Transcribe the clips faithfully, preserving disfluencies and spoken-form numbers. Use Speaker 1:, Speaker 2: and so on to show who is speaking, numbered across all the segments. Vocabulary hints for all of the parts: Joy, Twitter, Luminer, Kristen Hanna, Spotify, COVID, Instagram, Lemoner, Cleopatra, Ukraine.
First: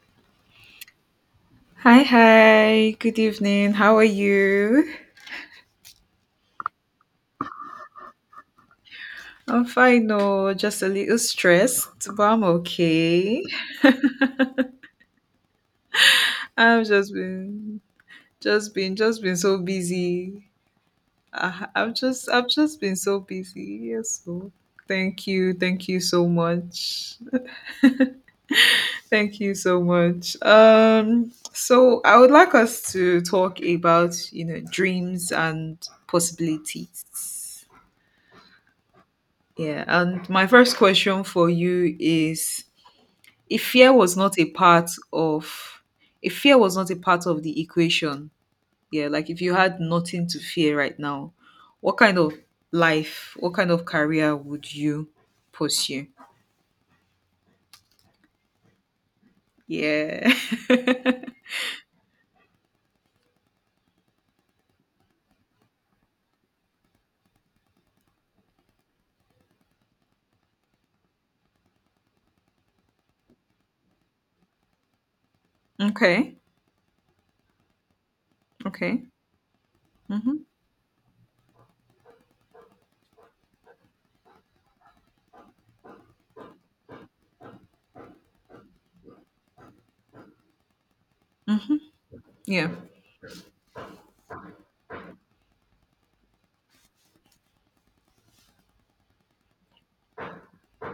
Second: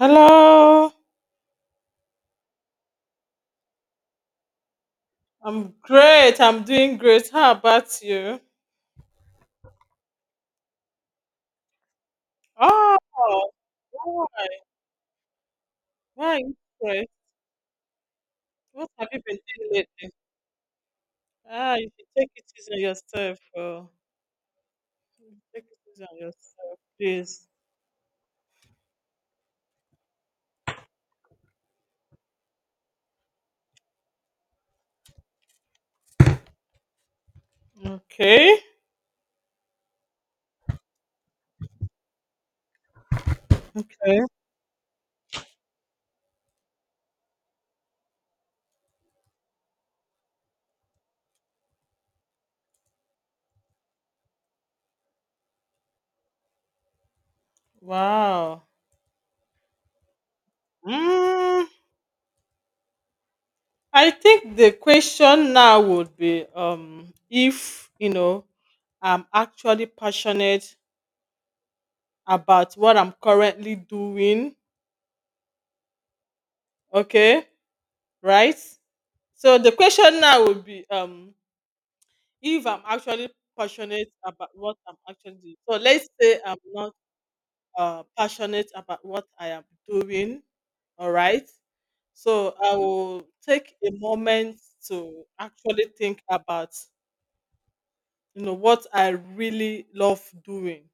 Speaker 1: Hello,
Speaker 2: Hi, hi. Good evening. How are you?
Speaker 1: I'm great. I'm doing great. How about you?
Speaker 2: I'm fine, no, just a little stressed, but I'm
Speaker 1: Oh,
Speaker 2: okay.
Speaker 1: why? Why are you
Speaker 2: I've
Speaker 1: stressed?
Speaker 2: just been, just
Speaker 1: What
Speaker 2: been,
Speaker 1: have
Speaker 2: just
Speaker 1: you
Speaker 2: been
Speaker 1: been
Speaker 2: so
Speaker 1: doing lately?
Speaker 2: busy. I,
Speaker 1: Ah, you
Speaker 2: I've
Speaker 1: should take
Speaker 2: just,
Speaker 1: it
Speaker 2: I've
Speaker 1: easy on
Speaker 2: just been so
Speaker 1: yourself. Oh,
Speaker 2: busy. Yes, so thank
Speaker 1: you should
Speaker 2: you,
Speaker 1: take it
Speaker 2: thank you
Speaker 1: easy on
Speaker 2: so
Speaker 1: yourself,
Speaker 2: much,
Speaker 1: please.
Speaker 2: thank you so much. Um, so I would like us to talk about, you know, dreams and possibilities.
Speaker 1: Okay.
Speaker 2: Yeah, and my first question for you is If fear was
Speaker 1: Okay.
Speaker 2: not a part of if fear was not a part of the equation, yeah, like if you had nothing to fear right now, what kind of life, what kind of career would you pursue?
Speaker 1: Wow.
Speaker 2: Yeah.
Speaker 1: Mm, I think the question now would be um if you know I'm actually passionate about what I'm currently doing.
Speaker 2: Okay.
Speaker 1: Okay, right?
Speaker 2: Okay.
Speaker 1: So the question
Speaker 2: Mm-hmm.
Speaker 1: now would be um if I'm actually passionate about what I'm actually doing. So let's say I'm not uh, passionate about what I am doing, all right?
Speaker 2: Mm-hmm.
Speaker 1: So
Speaker 2: Yeah.
Speaker 1: I will take a moment to actually think about you know what I really love doing,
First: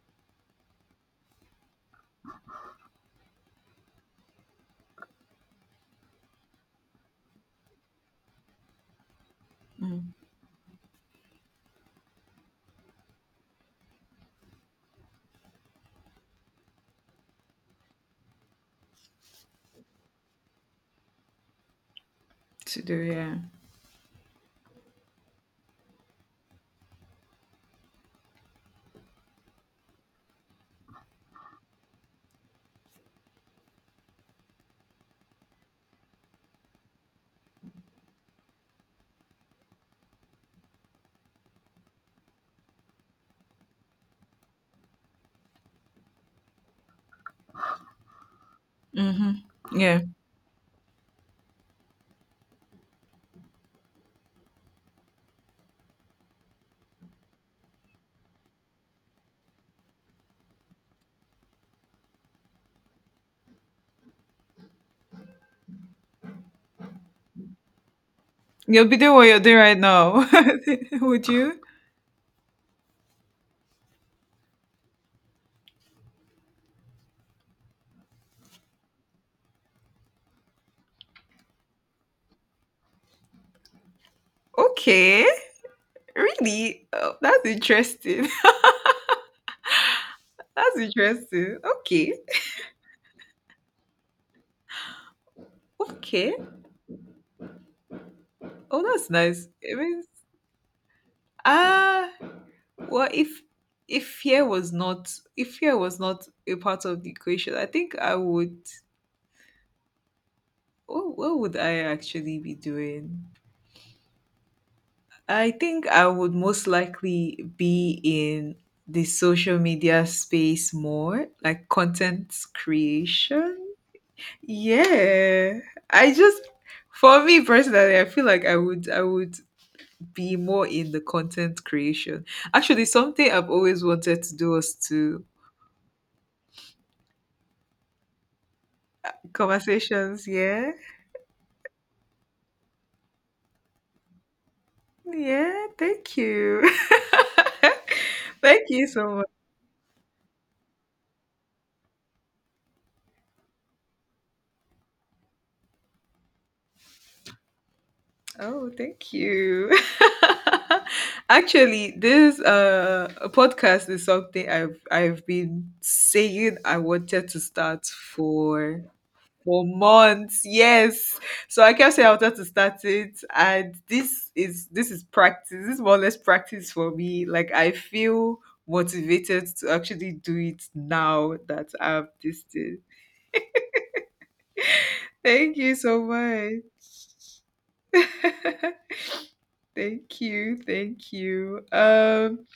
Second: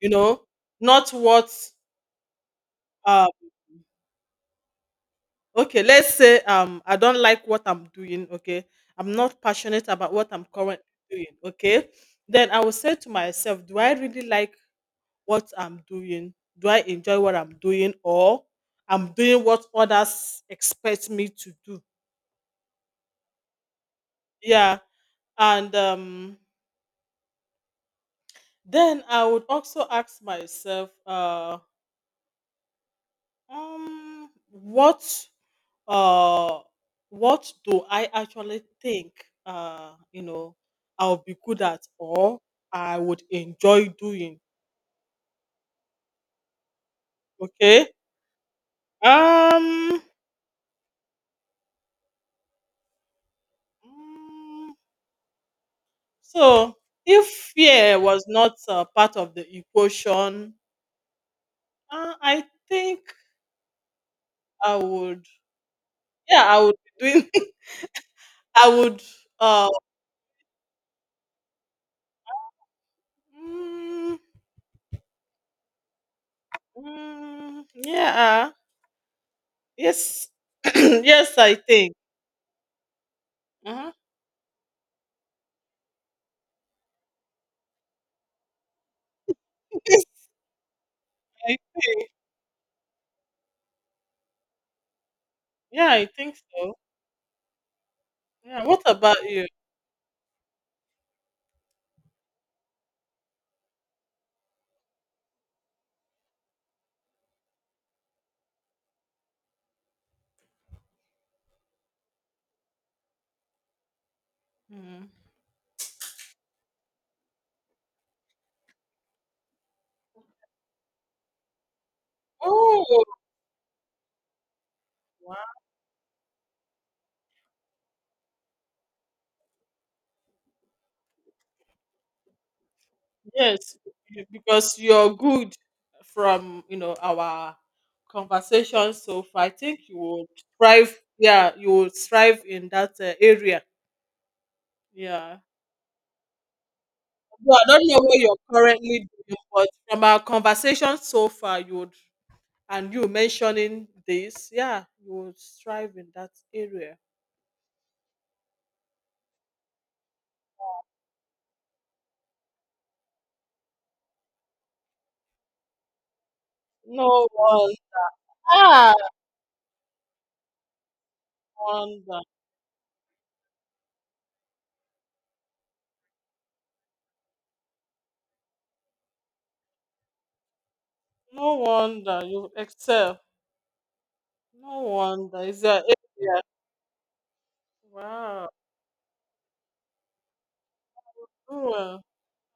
Speaker 1: you know, not what um, okay, let's say um I don't like what I'm doing, okay? I'm not passionate about
Speaker 2: Mm.
Speaker 1: what I'm currently doing, okay? Then I will say to myself, do I really like what I'm doing? Do I enjoy what I'm doing, or I'm doing what others expect me to do?
Speaker 2: To do, yeah.
Speaker 1: Yeah. And um then I would also ask myself, uh um what uh what do I actually think, uh you know I'll be good at, or I would enjoy doing, okay?
Speaker 2: Mm-hmm.
Speaker 1: um
Speaker 2: Yeah.
Speaker 1: mm, so if fear was not uh, part of the equation, uh, I think I would, yeah, I would be doing I
Speaker 2: You'll be
Speaker 1: would,
Speaker 2: doing what you're doing
Speaker 1: uh
Speaker 2: right now. would you?
Speaker 1: mm, mm, yeah, yes, yes, I think. Uh-huh.
Speaker 2: Okay. Really? Oh, that's interesting.
Speaker 1: Yes,
Speaker 2: That's
Speaker 1: I
Speaker 2: interesting.
Speaker 1: think.
Speaker 2: Okay.
Speaker 1: Yeah, I
Speaker 2: Okay.
Speaker 1: think so. Yeah. What
Speaker 2: Oh, that's
Speaker 1: about you?
Speaker 2: nice. I mean, ah, well, if if fear was not if fear was not a part of the equation, I think I would. What, what would I actually be doing?
Speaker 1: Mm.
Speaker 2: I think I would most likely be in the social media space more, like content
Speaker 1: Oh,
Speaker 2: creation.
Speaker 1: wow.
Speaker 2: Yeah, I just for me personally, I feel like I would I would be more in the content creation. Actually, something I've
Speaker 1: Yes,
Speaker 2: always wanted
Speaker 1: be-
Speaker 2: to do was
Speaker 1: because you're
Speaker 2: to
Speaker 1: good from you know our conversation so far. I think you would
Speaker 2: conversations. Yeah.
Speaker 1: thrive. Yeah, you would thrive in that uh, area. Yeah.
Speaker 2: Yeah. Thank you.
Speaker 1: Well, I don't know what you're
Speaker 2: Thank you
Speaker 1: currently
Speaker 2: so much.
Speaker 1: doing, but from our conversation so far, you would, and you mentioning this, yeah, you would thrive in that area.
Speaker 2: Oh, thank you. Actually, this uh podcast is something I've I've been saying I
Speaker 1: No
Speaker 2: wanted to
Speaker 1: one.
Speaker 2: start for
Speaker 1: Ah,
Speaker 2: for months. Yes. So I kept saying I
Speaker 1: wonder.
Speaker 2: wanted to start it. And this is this is practice. This is more or less practice for me. Like I feel motivated to actually do it now
Speaker 1: No
Speaker 2: that I've
Speaker 1: wonder
Speaker 2: this
Speaker 1: you
Speaker 2: thing.
Speaker 1: excel. No wonder.
Speaker 2: Thank
Speaker 1: It's your
Speaker 2: you so
Speaker 1: area.
Speaker 2: much.
Speaker 1: Wow.
Speaker 2: Thank you. Thank you.
Speaker 1: Oh, well.
Speaker 2: Um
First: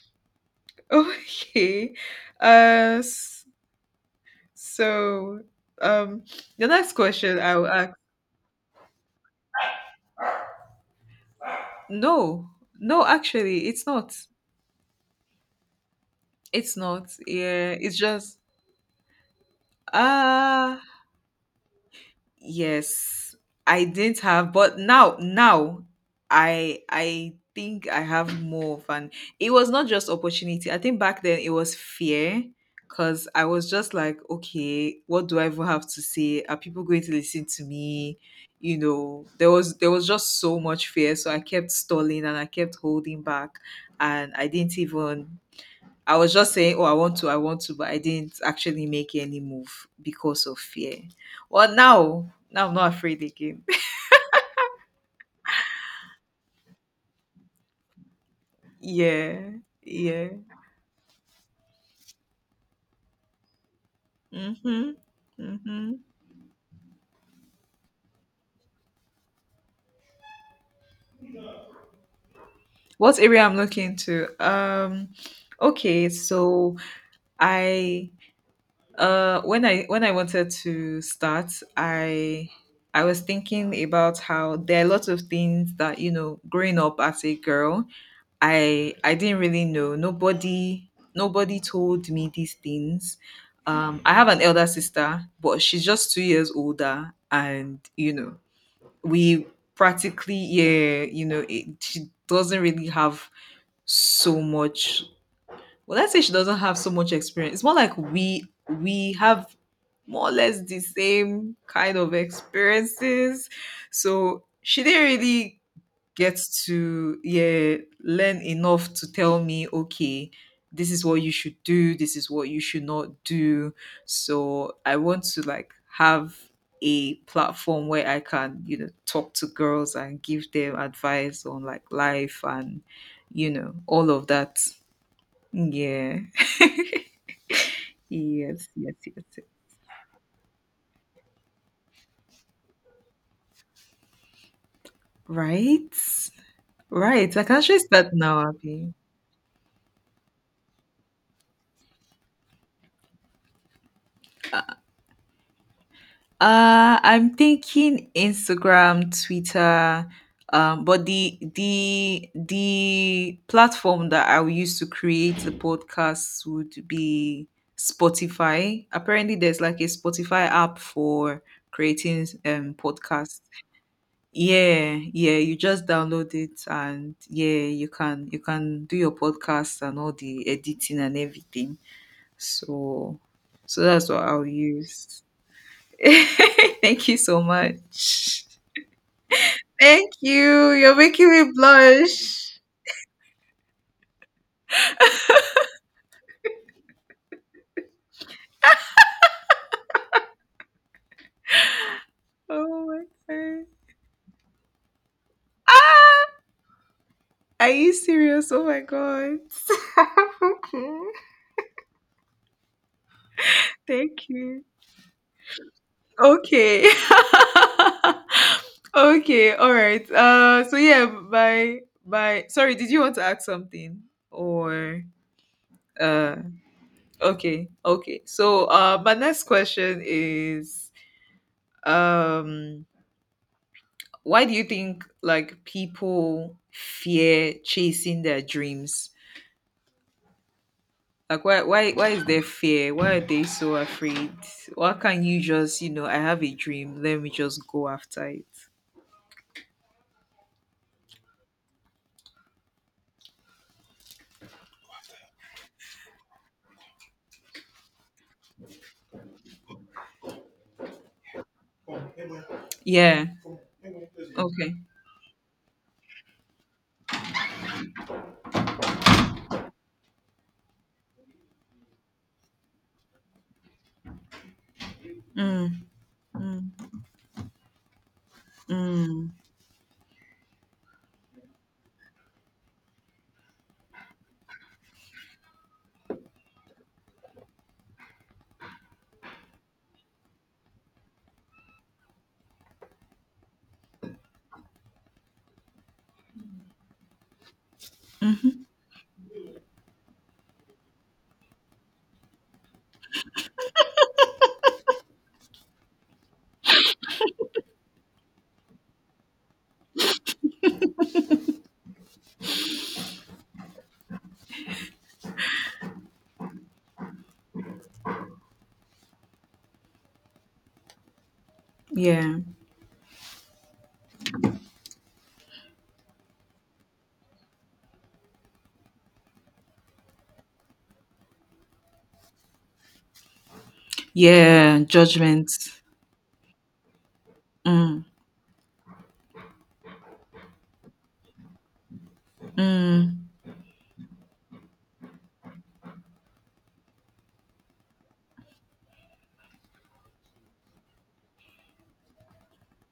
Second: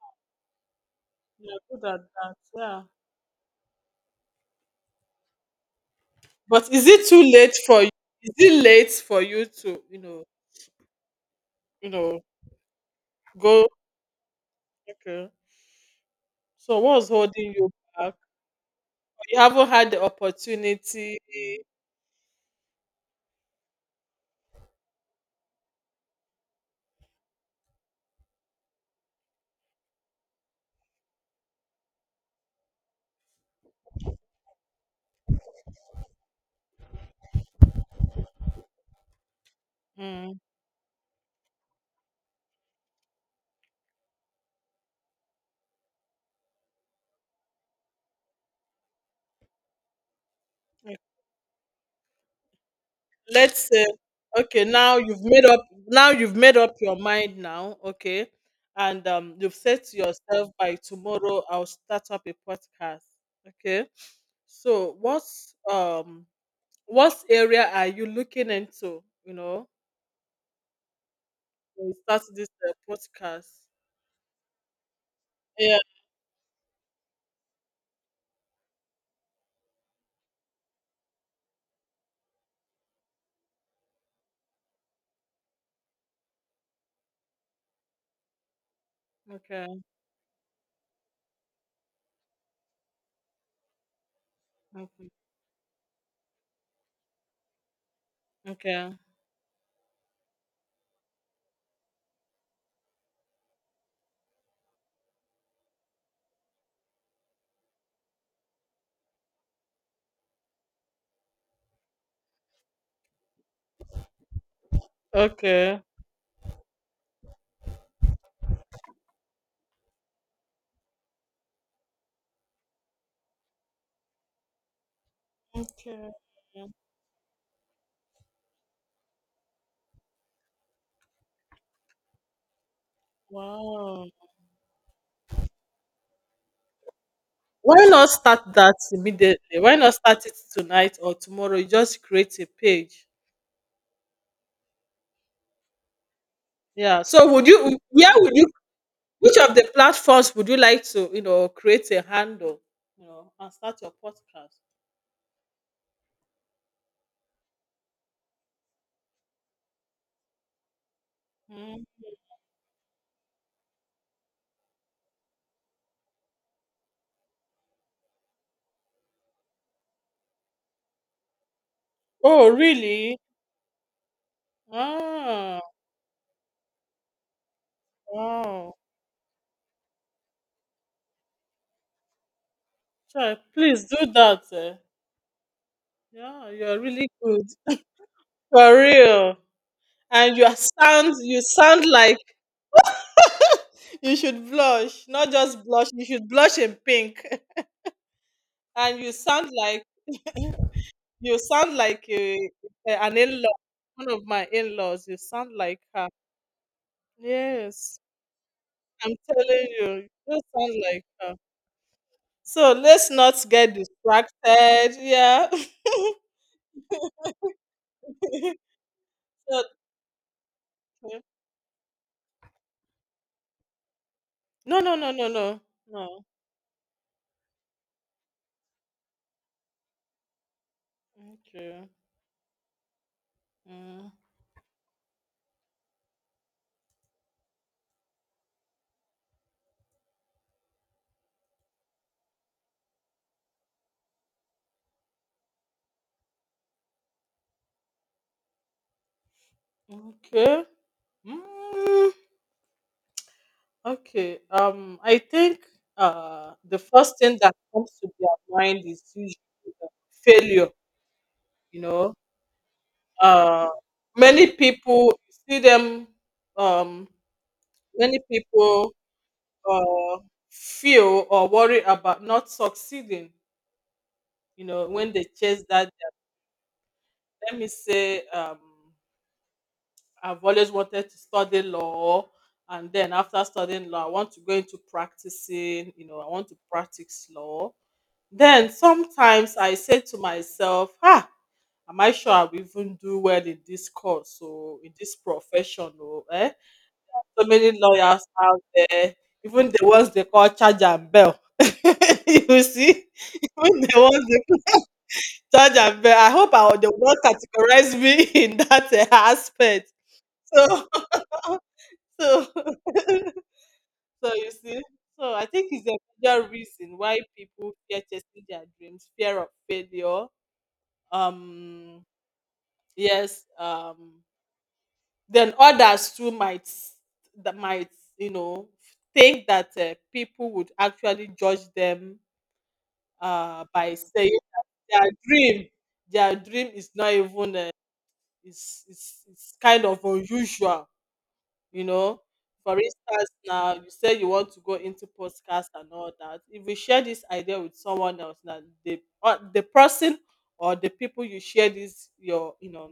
Speaker 1: You're good
Speaker 2: okay.
Speaker 1: at that. Yeah.
Speaker 2: Uh s- so um the
Speaker 1: But is
Speaker 2: next
Speaker 1: it too
Speaker 2: question
Speaker 1: late
Speaker 2: I will
Speaker 1: for you?
Speaker 2: ask
Speaker 1: Is it late for you to, you know, you know,
Speaker 2: no no
Speaker 1: go?
Speaker 2: actually it's not
Speaker 1: Okay.
Speaker 2: it's
Speaker 1: So what's
Speaker 2: not.
Speaker 1: holding you
Speaker 2: Yeah, it's
Speaker 1: back?
Speaker 2: just
Speaker 1: You haven't had the
Speaker 2: Uh
Speaker 1: opportunity.
Speaker 2: yes, I didn't have, but now now I I think I have more of an it was not just opportunity. I think back then it was fear because I was just like, okay, what do I even have to say? Are people going to listen to me? You know, there was there was
Speaker 1: Mm.
Speaker 2: just so much fear. So I kept stalling and I kept holding back and I didn't even I was just saying, "Oh, I want to, I want to," but I didn't actually make any move because of fear. Well, now, now I'm not afraid
Speaker 1: Let's
Speaker 2: again.
Speaker 1: say, okay, now you've made up now you've made up your mind now, okay? And um
Speaker 2: yeah,
Speaker 1: you've said to
Speaker 2: yeah.
Speaker 1: yourself by tomorrow I'll start up a podcast. Okay. So
Speaker 2: Mhm.
Speaker 1: what's
Speaker 2: Mhm.
Speaker 1: um what area are you looking into, you know, when you start this uh,
Speaker 2: What area
Speaker 1: podcast?
Speaker 2: I'm looking to? Um,
Speaker 1: Yeah.
Speaker 2: okay. So I, uh, when I when I wanted to start, I I was thinking about how there are lots of things that you know, growing up as a girl, I I didn't really
Speaker 1: Okay.
Speaker 2: know. Nobody nobody told me these things. Um, I have an elder
Speaker 1: Okay.
Speaker 2: sister, but she's just two years older, and you know
Speaker 1: Okay.
Speaker 2: we practically yeah you know it, she doesn't really have so much. Well, let's say she doesn't have so much experience. It's more like we we have more or less the same kind of experiences, so she didn't really
Speaker 1: Okay.
Speaker 2: get to yeah learn enough to tell me okay this is what you should do this is what you should not do so I want to like
Speaker 1: Okay.
Speaker 2: have a platform where I can you know talk to girls and give them advice on like life and you know
Speaker 1: Wow.
Speaker 2: all of that yeah
Speaker 1: Why not start
Speaker 2: yes
Speaker 1: that
Speaker 2: yes yes
Speaker 1: immediately? Why not start it tonight or tomorrow? You just create a page.
Speaker 2: right
Speaker 1: Yeah. So
Speaker 2: right I
Speaker 1: would
Speaker 2: can
Speaker 1: you
Speaker 2: actually start
Speaker 1: yeah, would you
Speaker 2: now abby.
Speaker 1: which of the platforms would you like to, you know, create a handle, you know, and start your podcast?
Speaker 2: Uh, I'm thinking Instagram, Twitter, um, but the
Speaker 1: Mm.
Speaker 2: the the platform that I will use to create the podcast would be Spotify. Apparently, there's like a Spotify app for creating
Speaker 1: Oh,
Speaker 2: um
Speaker 1: really?
Speaker 2: podcasts. Yeah, yeah, you
Speaker 1: Ah,
Speaker 2: just download it and yeah, you can you
Speaker 1: wow.
Speaker 2: can do your podcast and all the editing and everything. So
Speaker 1: Chai,
Speaker 2: so
Speaker 1: please do
Speaker 2: that's what
Speaker 1: that,
Speaker 2: I'll
Speaker 1: eh.
Speaker 2: use.
Speaker 1: Yeah, you're
Speaker 2: Thank
Speaker 1: really
Speaker 2: you so
Speaker 1: good.
Speaker 2: much.
Speaker 1: For real.
Speaker 2: Thank
Speaker 1: And you are
Speaker 2: you. You're
Speaker 1: sound
Speaker 2: making
Speaker 1: you
Speaker 2: me
Speaker 1: sound like
Speaker 2: blush.
Speaker 1: you should blush. Not just blush, you should blush in pink. And you sound like you sound like a,
Speaker 2: Oh my
Speaker 1: an in-law,
Speaker 2: god.
Speaker 1: one of my in-laws. You sound like her.
Speaker 2: Are you
Speaker 1: Yes.
Speaker 2: serious? Oh my
Speaker 1: I'm
Speaker 2: god.
Speaker 1: telling you, those sound
Speaker 2: okay.
Speaker 1: like her. So let's not get
Speaker 2: Thank you.
Speaker 1: distracted. Yeah.
Speaker 2: Okay. okay. All right. Uh. So yeah.
Speaker 1: Okay.
Speaker 2: By by. Sorry. Did you want to ask something
Speaker 1: No, no,
Speaker 2: or
Speaker 1: no, no, no, no.
Speaker 2: uh? Okay. Okay. So uh, my next question is
Speaker 1: Okay.
Speaker 2: um
Speaker 1: Mm,
Speaker 2: why do you think like people fear chasing their dreams like why why why is there fear why are they so afraid why can't you just you know I have a dream let me just go after it
Speaker 1: okay. Mm, okay. Um, I think uh the first thing that comes to their mind is usually failure. You know,
Speaker 2: yeah
Speaker 1: uh, many
Speaker 2: okay
Speaker 1: people see them. Um, many people uh feel or worry about not succeeding you know when they chase
Speaker 2: mm,
Speaker 1: that.
Speaker 2: mm,
Speaker 1: Let me say, um
Speaker 2: mm.
Speaker 1: I've always wanted to study law, and then after studying law I want to go into practicing. you know I want to practice law. Then sometimes I say to myself, ah, am I sure I'll even do well in this course or in this profession, or eh? So many lawyers out there, even the ones they call charge and bell, you see, even the ones, judge and bear. I hope I they will not categorize me in that uh, aspect. So, so, so, you see. So I think it's a major reason why people fear chasing their dreams: fear of failure. Um,
Speaker 2: yeah
Speaker 1: yes. Um, then others too might, that might you know think that uh, people would actually judge them uh by saying
Speaker 2: yeah
Speaker 1: their
Speaker 2: judgment
Speaker 1: dream, their dream is not even uh,
Speaker 2: mm,
Speaker 1: it's it's it's kind of unusual, you know. For instance,
Speaker 2: mm,
Speaker 1: now you say you want to go into podcast and all that. If you share this idea with someone else, now the uh, the person, or the people you share this your you know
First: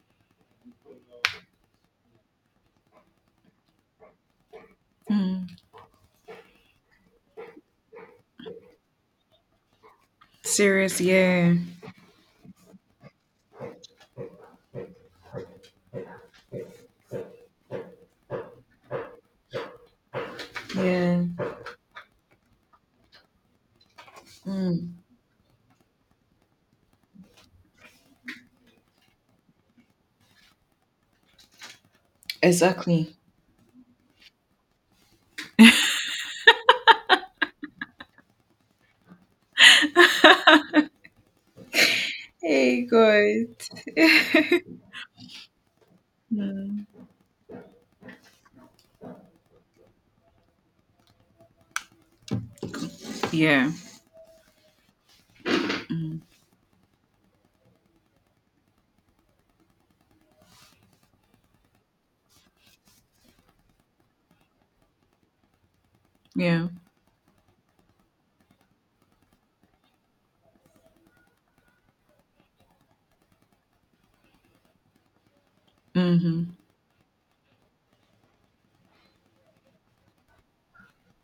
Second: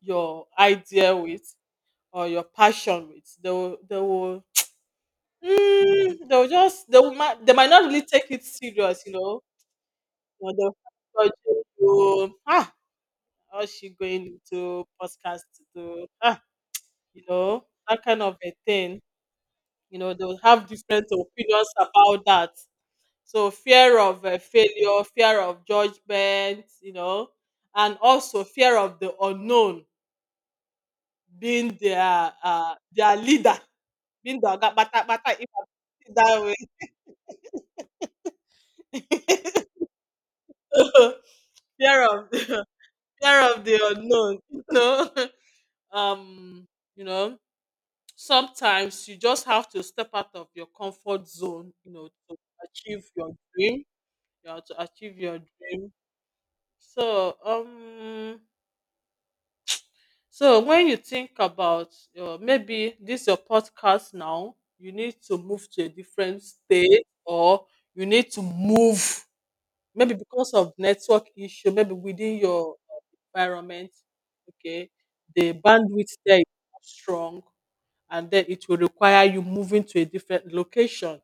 Speaker 1: your idea with, or your passion with, they will, they will
Speaker 2: mm.
Speaker 1: mm, they will just they will might they might not really take it serious, you know. Or they'll
Speaker 2: serious
Speaker 1: judge
Speaker 2: yeah
Speaker 1: you. "Hmm, ah, how's she going into podcast to do?" you know, that kind of a thing. You know, they will have different
Speaker 2: yeah
Speaker 1: opinions about that. So, fear of uh,
Speaker 2: mm.
Speaker 1: failure, fear of judgment, you know, and also fear of the unknown, being their uh, their
Speaker 2: exactly
Speaker 1: leader, being the oga bata bata, if I put it that way. So, fear of,
Speaker 2: hey
Speaker 1: fear
Speaker 2: good
Speaker 1: of the unknown, you know. Um,
Speaker 2: Mm.
Speaker 1: you know, sometimes you just have to step out of your comfort zone, you know, to achieve your
Speaker 2: yeah
Speaker 1: dream. You are to achieve your dream.
Speaker 2: mm,
Speaker 1: So, um, so when you think about, uh, maybe this your podcast now, you need to move to a different
Speaker 2: yeah
Speaker 1: state, or you need to move, maybe because of network issue, maybe within your environment. Okay, the bandwidth there is
Speaker 2: hmm
Speaker 1: not strong, and then it will require you moving to a different location.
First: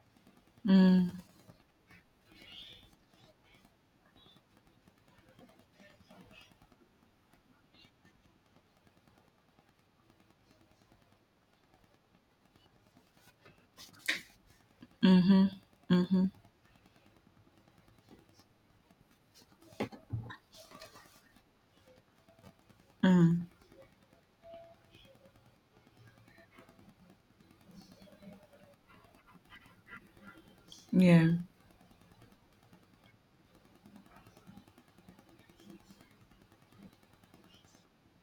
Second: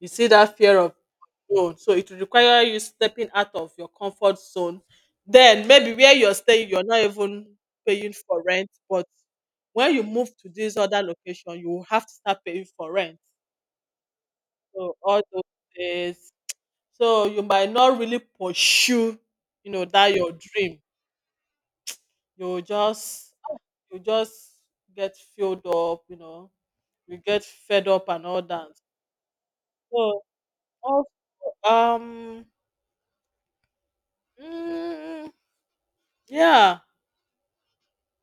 Speaker 1: You see, that fear of
Speaker 2: Mm,
Speaker 1: zone, so it will require you stepping out of your comfort zone. Then maybe where you're staying you're not even paying for rent, but when you move to this other location you will have to start paying for rent. So all those
Speaker 2: mhm,
Speaker 1: days,
Speaker 2: mhm,
Speaker 1: so you might not really pursue you know that your dream. You just,
Speaker 2: mm.
Speaker 1: you just get filled up, you know you get fed up, and all that. So, also,
Speaker 2: Yeah.
Speaker 1: um mm, yeah,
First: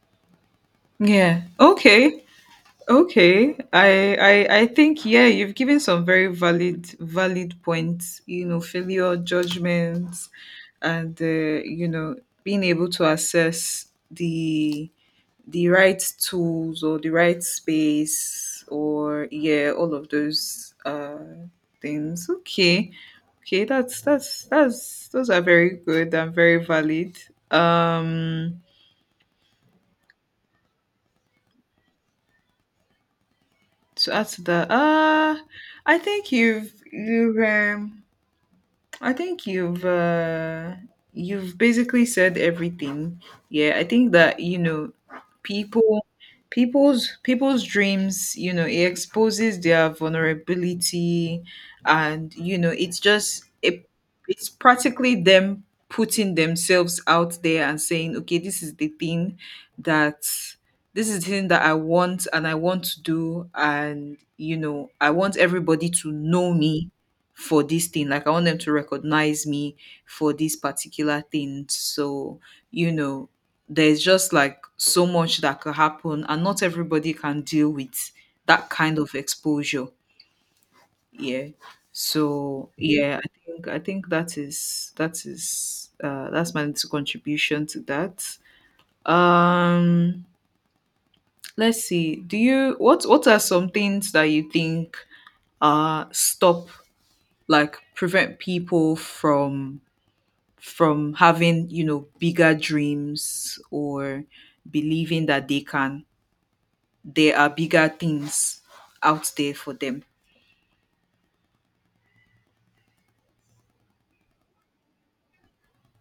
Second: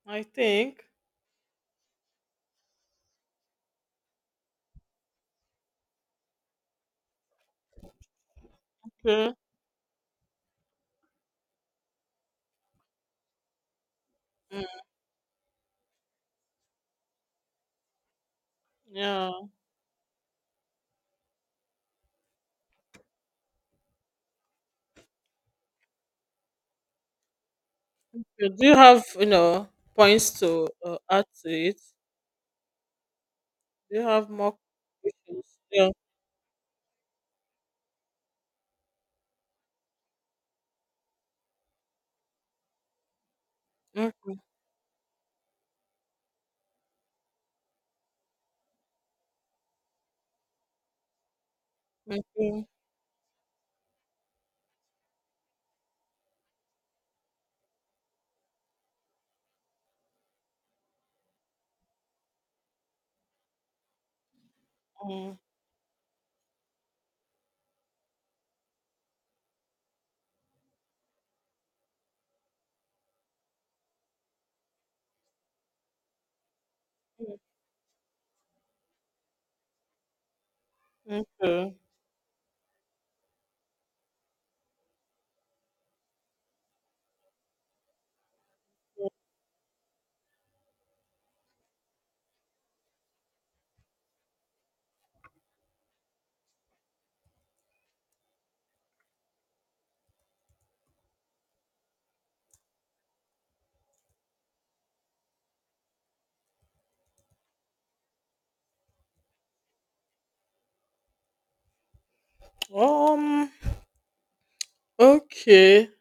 Speaker 1: I think.
Speaker 2: Yeah. Okay. Okay. I I I think yeah, you've given some very valid valid points, you know, failure
Speaker 1: Okay.
Speaker 2: judgments and uh, you know, being able to assess
Speaker 1: Mm,
Speaker 2: the the right tools or the right space or
Speaker 1: yeah.
Speaker 2: yeah all of those uh things okay okay that's that's that's those are very good and very valid
Speaker 1: So,
Speaker 2: um
Speaker 1: do you have, you know, points to uh, add to it? Do you
Speaker 2: to add
Speaker 1: have
Speaker 2: to
Speaker 1: more
Speaker 2: that uh
Speaker 1: questions? Yeah.
Speaker 2: i think you've you um I think you've uh, you've basically said everything. Yeah, I think
Speaker 1: Okay.
Speaker 2: that you know people people's people's dreams, you know, it exposes their vulnerability and you
Speaker 1: Okay.
Speaker 2: know, it's just it, it's practically them putting themselves out there and saying, "Okay, this is the thing that this is the thing that I want and I want to do and you know, I
Speaker 1: Mm,
Speaker 2: want everybody to know me." for this thing like I want them to recognize me for this particular thing so you know there's just like so much that could happen and not everybody can deal with that kind of exposure
Speaker 1: mm,
Speaker 2: yeah
Speaker 1: okay.
Speaker 2: so yeah i think I think that is that is uh that's my little contribution to that um let's see do you what what are some things that you think uh stop like prevent people from from having, you know, bigger dreams or believing that they can, there are bigger things out there for them.
Speaker 1: Um. Okay.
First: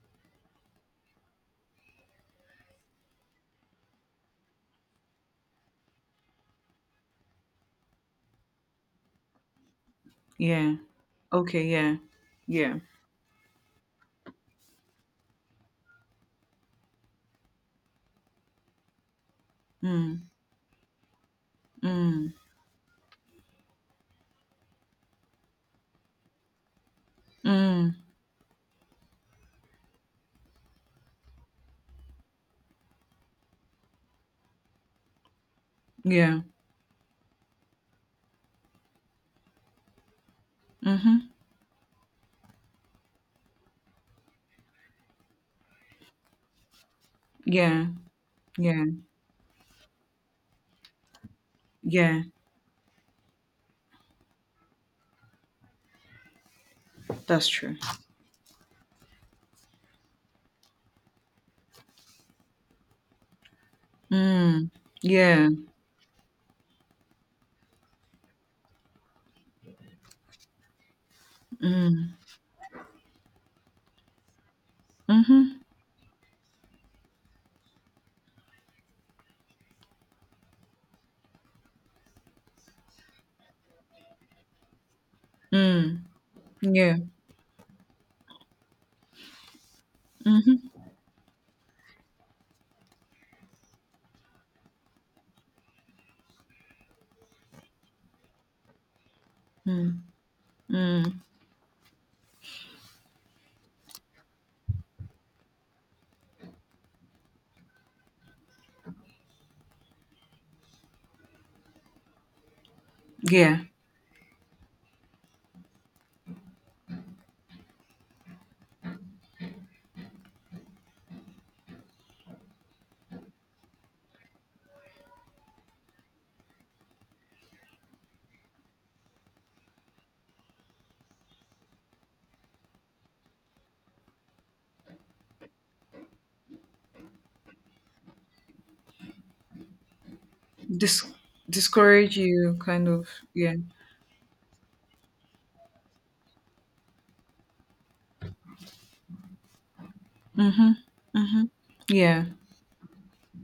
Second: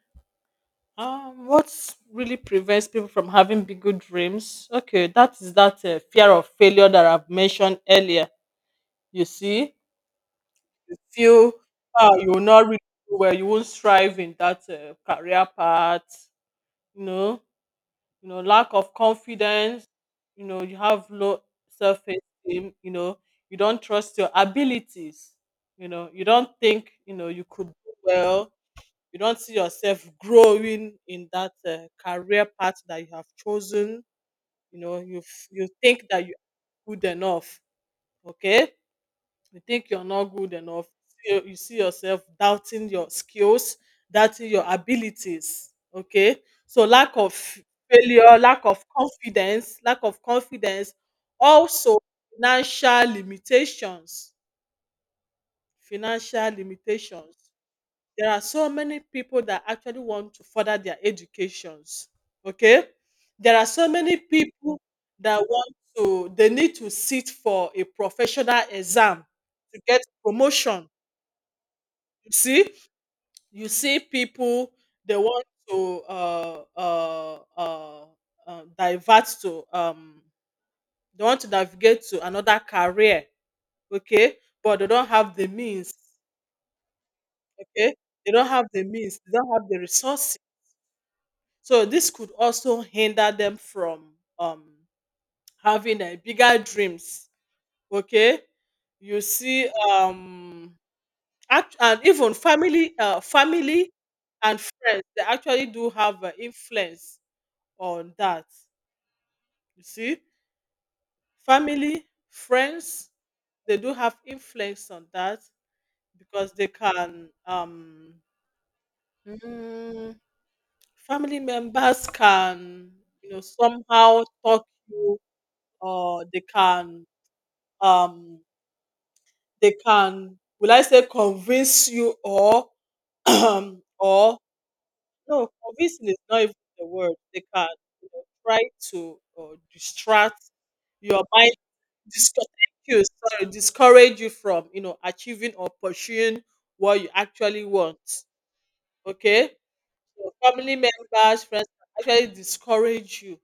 Speaker 1: Um. What really prevents people from having bigger dreams? Okay, that is that, uh, fear of failure that I've mentioned earlier. You see,
Speaker 2: Yeah.
Speaker 1: you feel,
Speaker 2: Okay. Yeah.
Speaker 1: ah, you will not
Speaker 2: Yeah.
Speaker 1: really do well. You won't strive in that uh, career path. You know. You know lack of confidence,
Speaker 2: Mm,
Speaker 1: you know you have low self
Speaker 2: mm,
Speaker 1: esteem, you know you don't trust your abilities, you know you don't think you know you could
Speaker 2: mm,
Speaker 1: do well. You don't see yourself growing in that uh, career path that you have chosen. You know you f- you think that you
Speaker 2: yeah.
Speaker 1: are good enough, okay? You think you're not good enough.
Speaker 2: Mm-hmm.
Speaker 1: You you see yourself doubting your skills, doubting your abilities, okay? So, lack of
Speaker 2: Yeah.
Speaker 1: failure, lack of
Speaker 2: Yeah.
Speaker 1: confidence, lack of confidence, also
Speaker 2: Yeah.
Speaker 1: financial limitations, financial
Speaker 2: That's
Speaker 1: limitations.
Speaker 2: true.
Speaker 1: There are so many people that actually want to further their educations, okay? There are so many
Speaker 2: Mm,
Speaker 1: people that
Speaker 2: yeah.
Speaker 1: want to they need to sit for a professional exam to get promotion.
Speaker 2: Mm,
Speaker 1: You see, you see people, they want
Speaker 2: mm-hmm.
Speaker 1: to uh uh uh, uh divert to, um they want to navigate to another career, okay, but they don't have the means,
Speaker 2: Mm, yeah.
Speaker 1: okay, they don't have the means, they don't have the resources.
Speaker 2: Mm-hmm.
Speaker 1: So this could also hinder them from um having a bigger dreams, okay. You see,
Speaker 2: Mm,
Speaker 1: um
Speaker 2: mm,
Speaker 1: Act- and even family, uh, family and friends, they actually do have uh, influence on that. You see, family, friends,
Speaker 2: yeah.
Speaker 1: they do have influence on that, because they can, um mm, family members can you know somehow talk you, or they can, um they can, will I say convince you, or or, no, convincing is not even the word. They can, you know, try to uh, distract
Speaker 2: Dis-
Speaker 1: your mind,
Speaker 2: discourage you
Speaker 1: discourage
Speaker 2: kind
Speaker 1: you,
Speaker 2: of.
Speaker 1: sorry,
Speaker 2: Yeah.
Speaker 1: discourage you from you know achieving or pursuing what you actually want. Okay, so
Speaker 2: Mm-hmm.
Speaker 1: family members,
Speaker 2: Mm-hmm.
Speaker 1: friends can
Speaker 2: Yeah.
Speaker 1: actually discourage you.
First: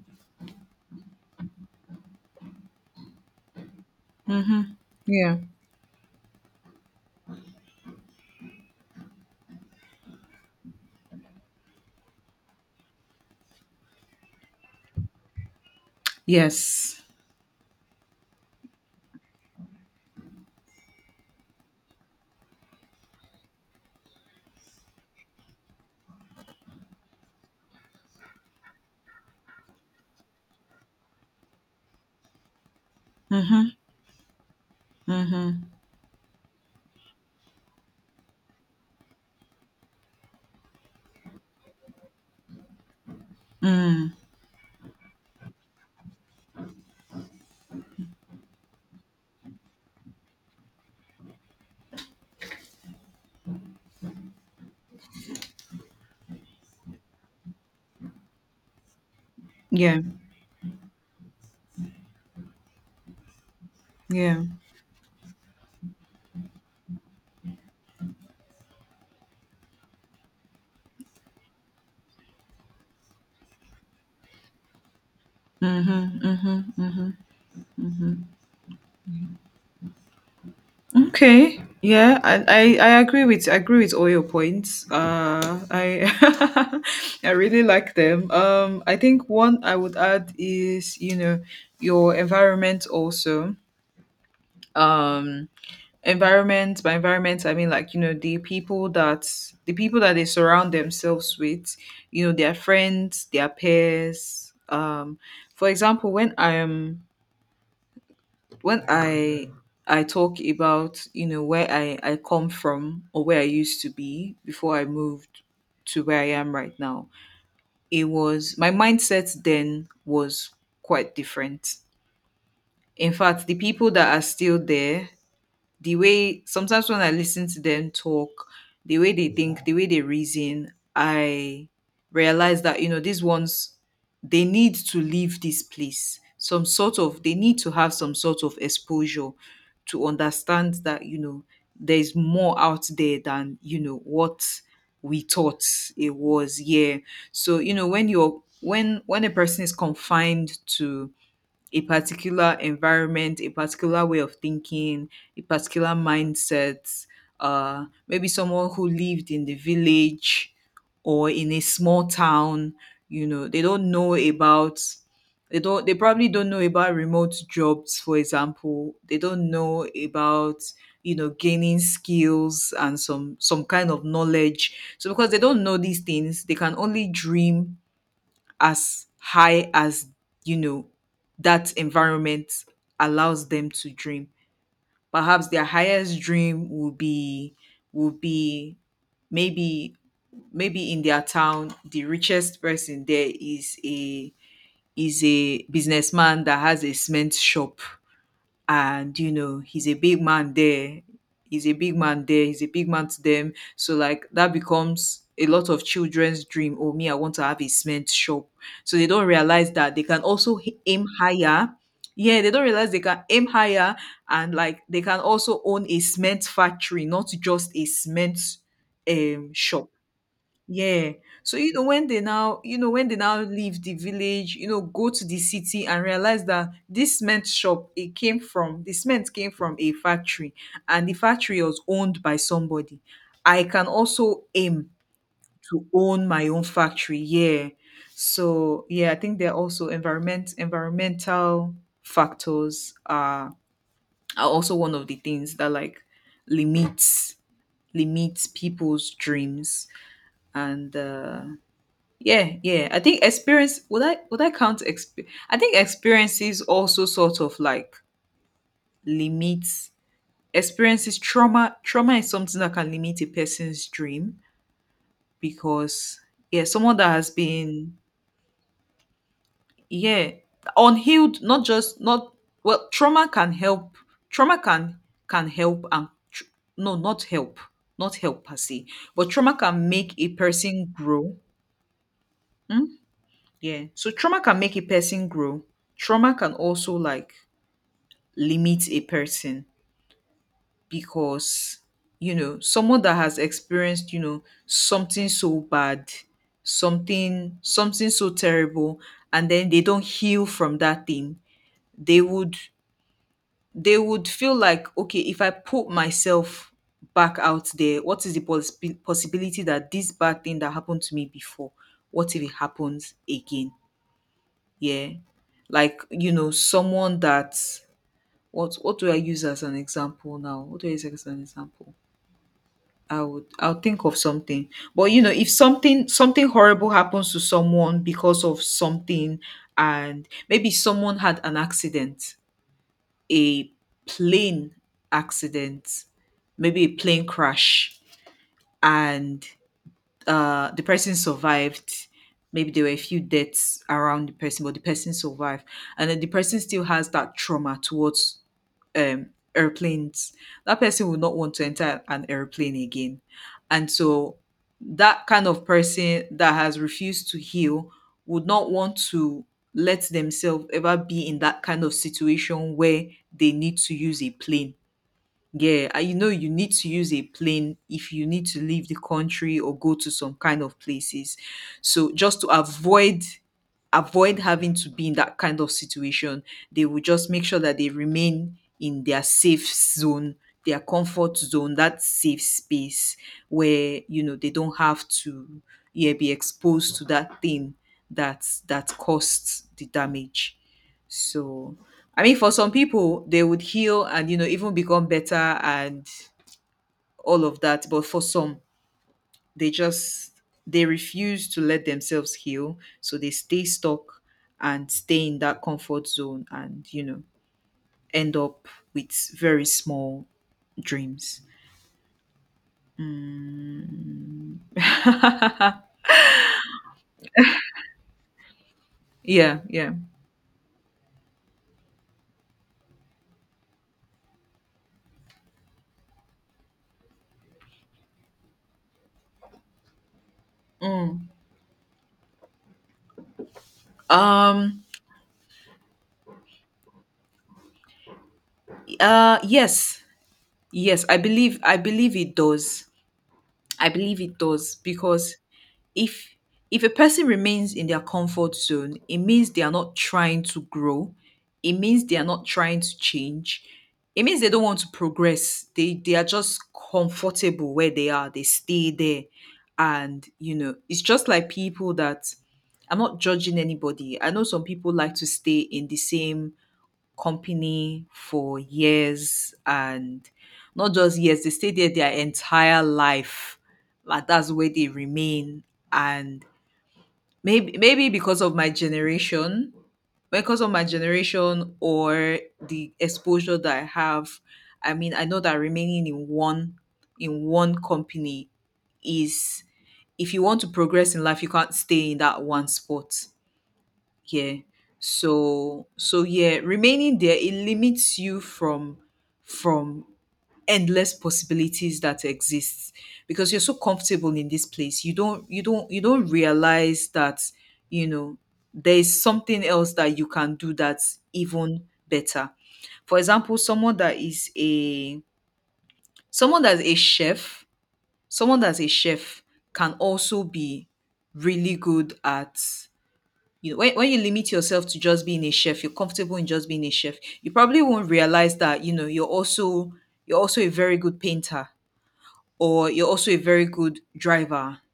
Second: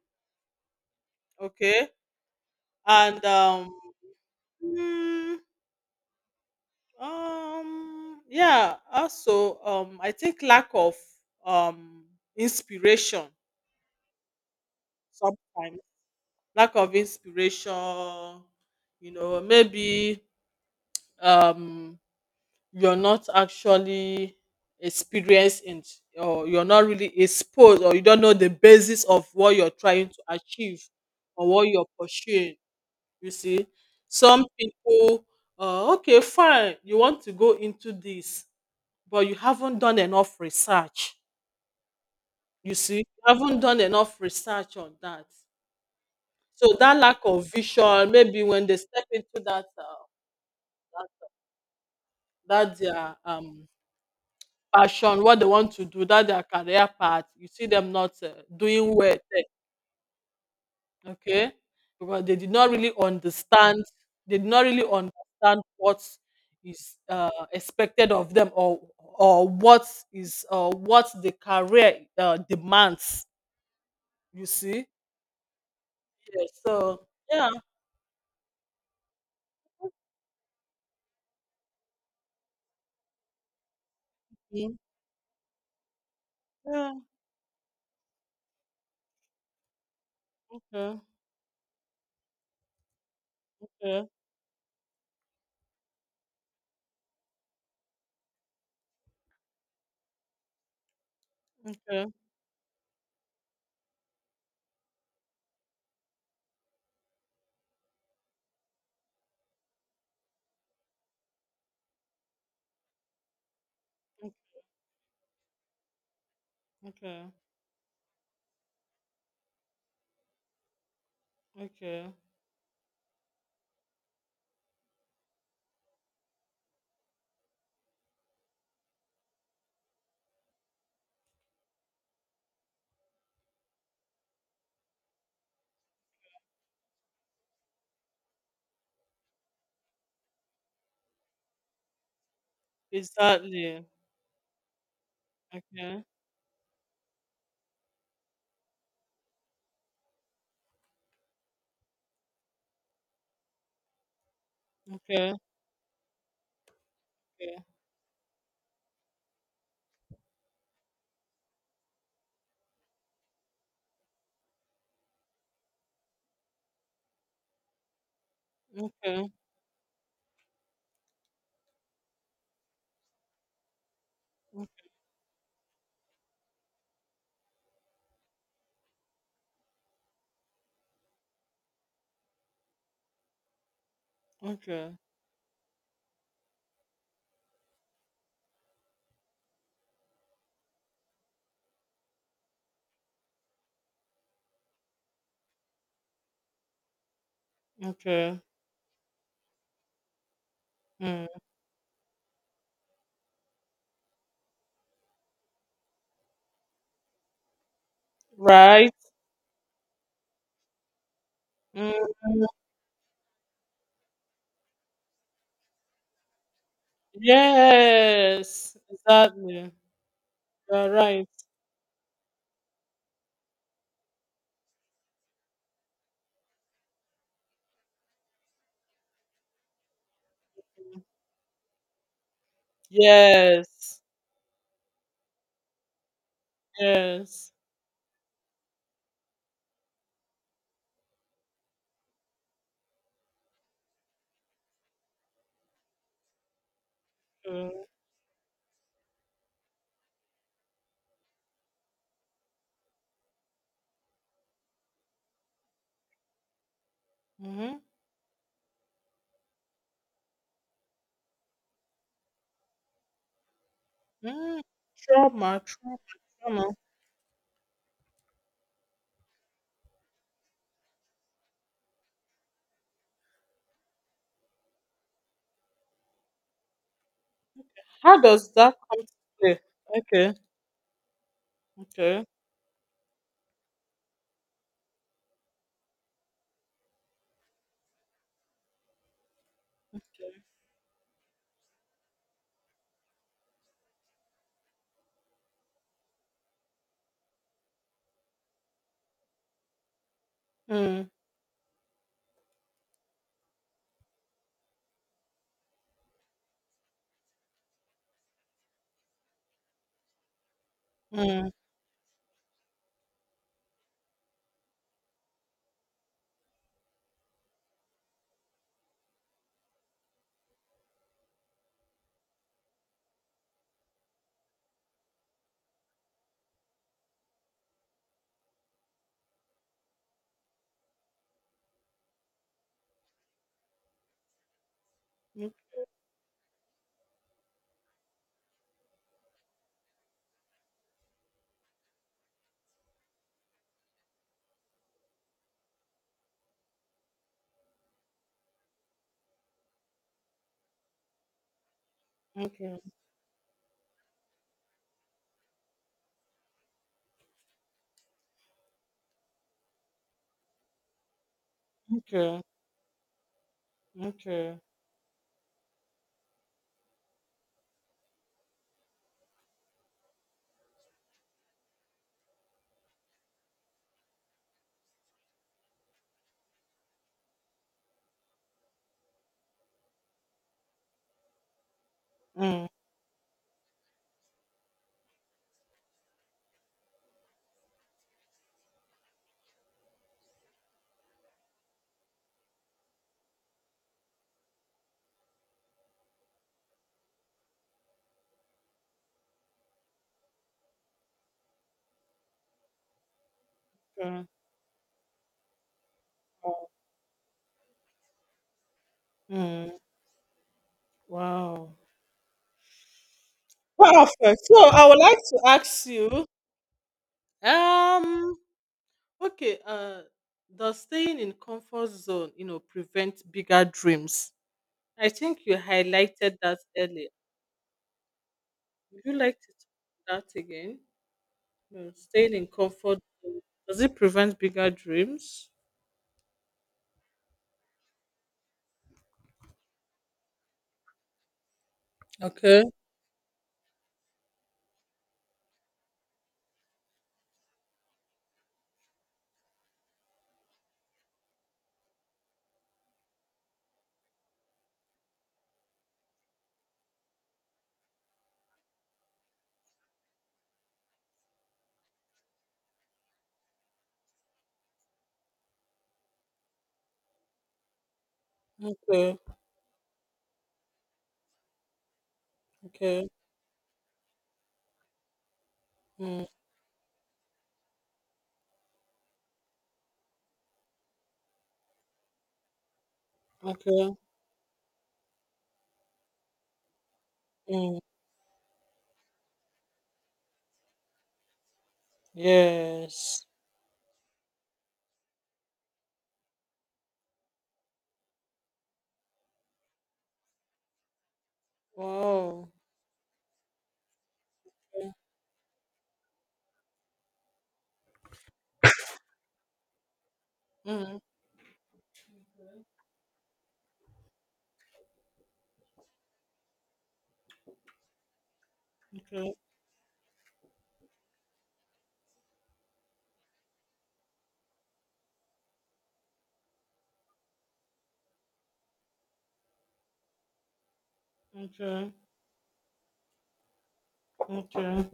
Speaker 1: Okay, and um,
Speaker 2: Mhm.
Speaker 1: mm,
Speaker 2: Yeah.
Speaker 1: um, yeah. Also, um, I think lack of um inspiration sometimes, lack of
Speaker 2: Yes.
Speaker 1: inspiration. You know maybe, um you're not actually experienced in, or you're not really exposed, or you don't know the basis of what you're trying to achieve or what you're pursuing. You
Speaker 2: Mhm.
Speaker 1: see, some people,
Speaker 2: Mhm.
Speaker 1: uh, okay, fine, you want to go into this, but you haven't done enough research. You see, you haven't done
Speaker 2: Mm.
Speaker 1: enough research on that. So that lack of vision, maybe when they step into that, uh, that their um passion, what they want to do, that their career path, you see them not uh, doing well
Speaker 2: Yeah.
Speaker 1: there, okay? Because they did not really understand, they
Speaker 2: Yeah.
Speaker 1: did not really understand what is uh, expected of them, or or what is uh, what the career uh, demands. You see,
Speaker 2: Mhm.
Speaker 1: yes.
Speaker 2: Mhm.
Speaker 1: So
Speaker 2: Mhm.
Speaker 1: yeah,
Speaker 2: Mhm. Okay. Yeah, I, I I agree with I agree with all your
Speaker 1: mm,
Speaker 2: points. Uh, I
Speaker 1: yeah,
Speaker 2: I really like them. Um, I think one I would add is
Speaker 1: okay,
Speaker 2: you know your environment also.
Speaker 1: okay,
Speaker 2: Um, environment by environment I mean like you know the people that the people that they surround themselves with
Speaker 1: okay,
Speaker 2: you know their friends their peers um for example when I am when I I talk about you know where i I come from or where I used to be before I moved to where I am right now
Speaker 1: okay,
Speaker 2: it was my mindset then was quite different
Speaker 1: okay.
Speaker 2: in fact the people that are still there the way sometimes when I listen to them talk, the way they think, the way they reason, I realize that you know these ones they need to leave this place. Some sort of they need to have some sort of exposure to understand that you know there's more out there than you
Speaker 1: Exactly.
Speaker 2: know what we thought
Speaker 1: Okay.
Speaker 2: it was. Yeah. So you know when you're when when a person is confined to a particular environment, a particular way of thinking,
Speaker 1: Okay.
Speaker 2: a particular mindset.
Speaker 1: Okay.
Speaker 2: Uh, maybe someone who lived in the village or in a small town. You know, they don't know about. They don't. They probably don't know about remote jobs, for example. They
Speaker 1: Okay.
Speaker 2: don't know about you know gaining skills and some some kind of knowledge. So because they don't know these things, they can only dream as high as you know that environment allows them to dream
Speaker 1: Okay.
Speaker 2: perhaps their highest dream will be will be maybe maybe in their town the richest person there is a is a businessman that has a cement shop
Speaker 1: Okay.
Speaker 2: and you know he's a big man there
Speaker 1: Mm.
Speaker 2: he's a big man there he's a big man to them so like that becomes a lot of children's dream oh me I want to have a cement shop
Speaker 1: Right.
Speaker 2: so they don't realize that they can also h- aim higher
Speaker 1: Mm.
Speaker 2: yeah they don't realize they can aim higher and like they can also own a cement factory not just a cement
Speaker 1: Yes.
Speaker 2: um
Speaker 1: Exactly.
Speaker 2: shop
Speaker 1: You're
Speaker 2: yeah.
Speaker 1: right.
Speaker 2: So you know when they now you know when they now leave the village, you know, go to the city and realize that this cement shop it came from the cement came from a factory and the factory was owned by somebody. I can
Speaker 1: Yes.
Speaker 2: also aim to own my own factory.
Speaker 1: Yes.
Speaker 2: Yeah. So yeah, I think there are also environment environmental factors are are also one of the things that like limits limits people's dreams and uh yeah, yeah. I think experience would I would I count exp- I think experiences also sort of
Speaker 1: Mm-hmm.
Speaker 2: like limits experiences trauma trauma is something that can limit a person's dream
Speaker 1: Mm. Trauma. Trauma.
Speaker 2: because yeah,
Speaker 1: Trauma.
Speaker 2: someone that has been yeah, unhealed not just not well trauma can help trauma can can help and tr- no not help, not
Speaker 1: How
Speaker 2: help
Speaker 1: does
Speaker 2: per
Speaker 1: that
Speaker 2: se,
Speaker 1: come to
Speaker 2: but trauma
Speaker 1: play?
Speaker 2: can make a
Speaker 1: Okay.
Speaker 2: person grow.
Speaker 1: Okay.
Speaker 2: Hmm? Yeah. So trauma can make a person grow. Trauma can also like limit a person because you know, someone that has experienced, you know, something so bad, something something so terrible, and then they don't heal from that
Speaker 1: Mm.
Speaker 2: thing, they would they would feel like okay, if I put myself back out there, what is the poss- possibility that this bad thing that happened to me
Speaker 1: Mm.
Speaker 2: before, what if it happens again? Yeah Like you know someone that what what do I use as an example now what do I use as an example? i would I'll think of something. But you know, if something something horrible happens to someone because of something, and maybe someone had an accident, a plane
Speaker 1: mm,
Speaker 2: accident, maybe a plane crash, and uh, the person survived. Maybe there were a few deaths around the person, but the person survived, and then the person still has that trauma towards um, airplanes. That person will not want to enter an airplane
Speaker 1: Okay.
Speaker 2: again, and so that kind of person that has refused to heal would not want to let themselves ever be in that kind of
Speaker 1: Okay.
Speaker 2: situation where they need to use a
Speaker 1: Okay.
Speaker 2: plane. Yeah, and you know, you need to use a plane if you need to leave the country or go to some kind of places. So just to avoid avoid having to be in that kind of situation, they will just make sure that they remain in their safe zone, their comfort zone, that safe
Speaker 1: Mm.
Speaker 2: space where you know they don't have to yeah be exposed to that thing that that caused the damage. So, I mean, for some people, they would heal and you know even become better and all of that. But for some, they just they refuse to let themselves heal, so they stay stuck
Speaker 1: Okay.
Speaker 2: and stay in that comfort zone, and you know end up with very
Speaker 1: Mm.
Speaker 2: small dreams.
Speaker 1: Wow. Perfect.
Speaker 2: Mm.
Speaker 1: So I would like to ask you. Um. Okay,
Speaker 2: Yeah, yeah.
Speaker 1: uh, does staying in comfort zone, you know, prevent bigger dreams? I think you highlighted that earlier. Would you like to talk that again?
Speaker 2: Mm.
Speaker 1: No, staying in comfort zone, does it prevent bigger
Speaker 2: Um.
Speaker 1: dreams?
Speaker 2: Uh. Yes. Yes. I believe. I believe it
Speaker 1: Okay.
Speaker 2: does. I believe it does because if if a person remains in their comfort zone, it means they are not trying to grow. It means they are not trying to change. It means they don't want to progress. They they are just comfortable where they are. They stay there. And you know, it's just like people that I'm not judging anybody. I know some people like to stay in the same company for
Speaker 1: Okay,
Speaker 2: years, and not just years, they stay there their entire
Speaker 1: okay,
Speaker 2: life. Like that's where they remain.
Speaker 1: mm,
Speaker 2: And maybe maybe because of my generation, because of my generation or the exposure that I
Speaker 1: okay,
Speaker 2: have, I mean I know that remaining in one in one
Speaker 1: mm,
Speaker 2: company is if you want to progress in life, you can't stay in that one spot.
Speaker 1: yes.
Speaker 2: Yeah. So so yeah, remaining there it limits you from from endless possibilities that
Speaker 1: Wow.
Speaker 2: exists because you're so comfortable in this place. You don't you don't you don't realize that, you know, there's something else that you can do
Speaker 1: Mm,
Speaker 2: that's even better. For example, someone that is a someone that's a chef, someone that's a
Speaker 1: okay,
Speaker 2: chef can also be really good at you know, when, when you limit yourself to just being a chef, you're comfortable in just being a chef. You probably won't realize that you know you're also you're also a very good painter,
Speaker 1: okay,
Speaker 2: or you're also a very good driver.
Speaker 1: okay.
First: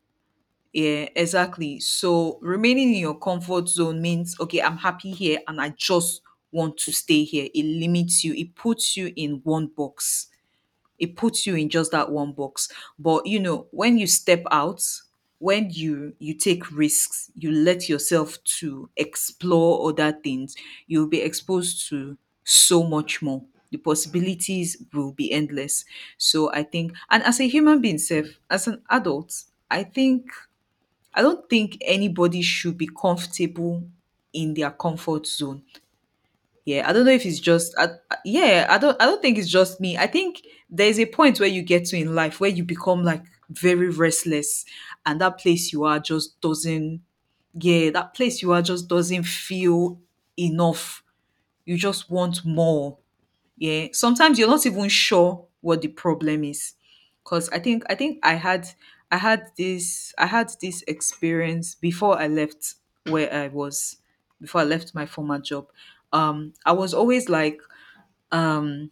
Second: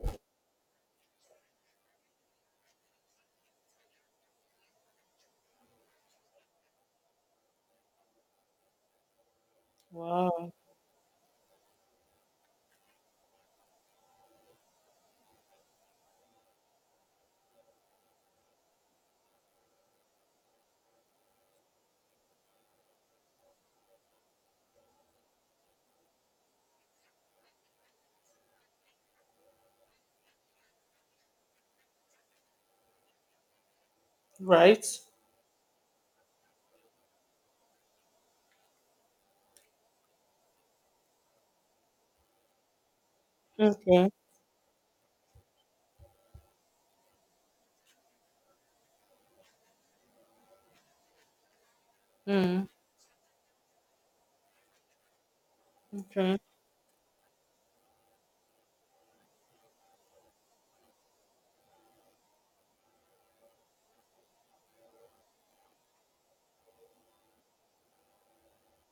Speaker 2: Yeah, exactly. So remaining in your comfort zone means okay, I'm happy here and I just want to stay here. It limits you. It puts you in one box.
Speaker 1: Wow.
Speaker 2: It puts you in just that one box. But you know, when you step out, when you you take risks, you let yourself to explore other things, you'll be exposed to so much more. The possibilities will be endless. So I think and as a human being self, as an adult, I think I don't think anybody should be comfortable in their
Speaker 1: Right.
Speaker 2: comfort zone. Yeah, I don't know if it's just I, I- yeah, I don't I don't think it's just me. I think there's a point where you get to in life where you become like very
Speaker 1: Okay.
Speaker 2: restless and that place you are just doesn't yeah, that place you are just doesn't feel enough. You just want
Speaker 1: Mm,
Speaker 2: more. Yeah, sometimes you're not even sure what the
Speaker 1: okay,
Speaker 2: problem is. Cause I think I think I had I had this I had this experience before I left where I was before I left my former job. Um I was always like um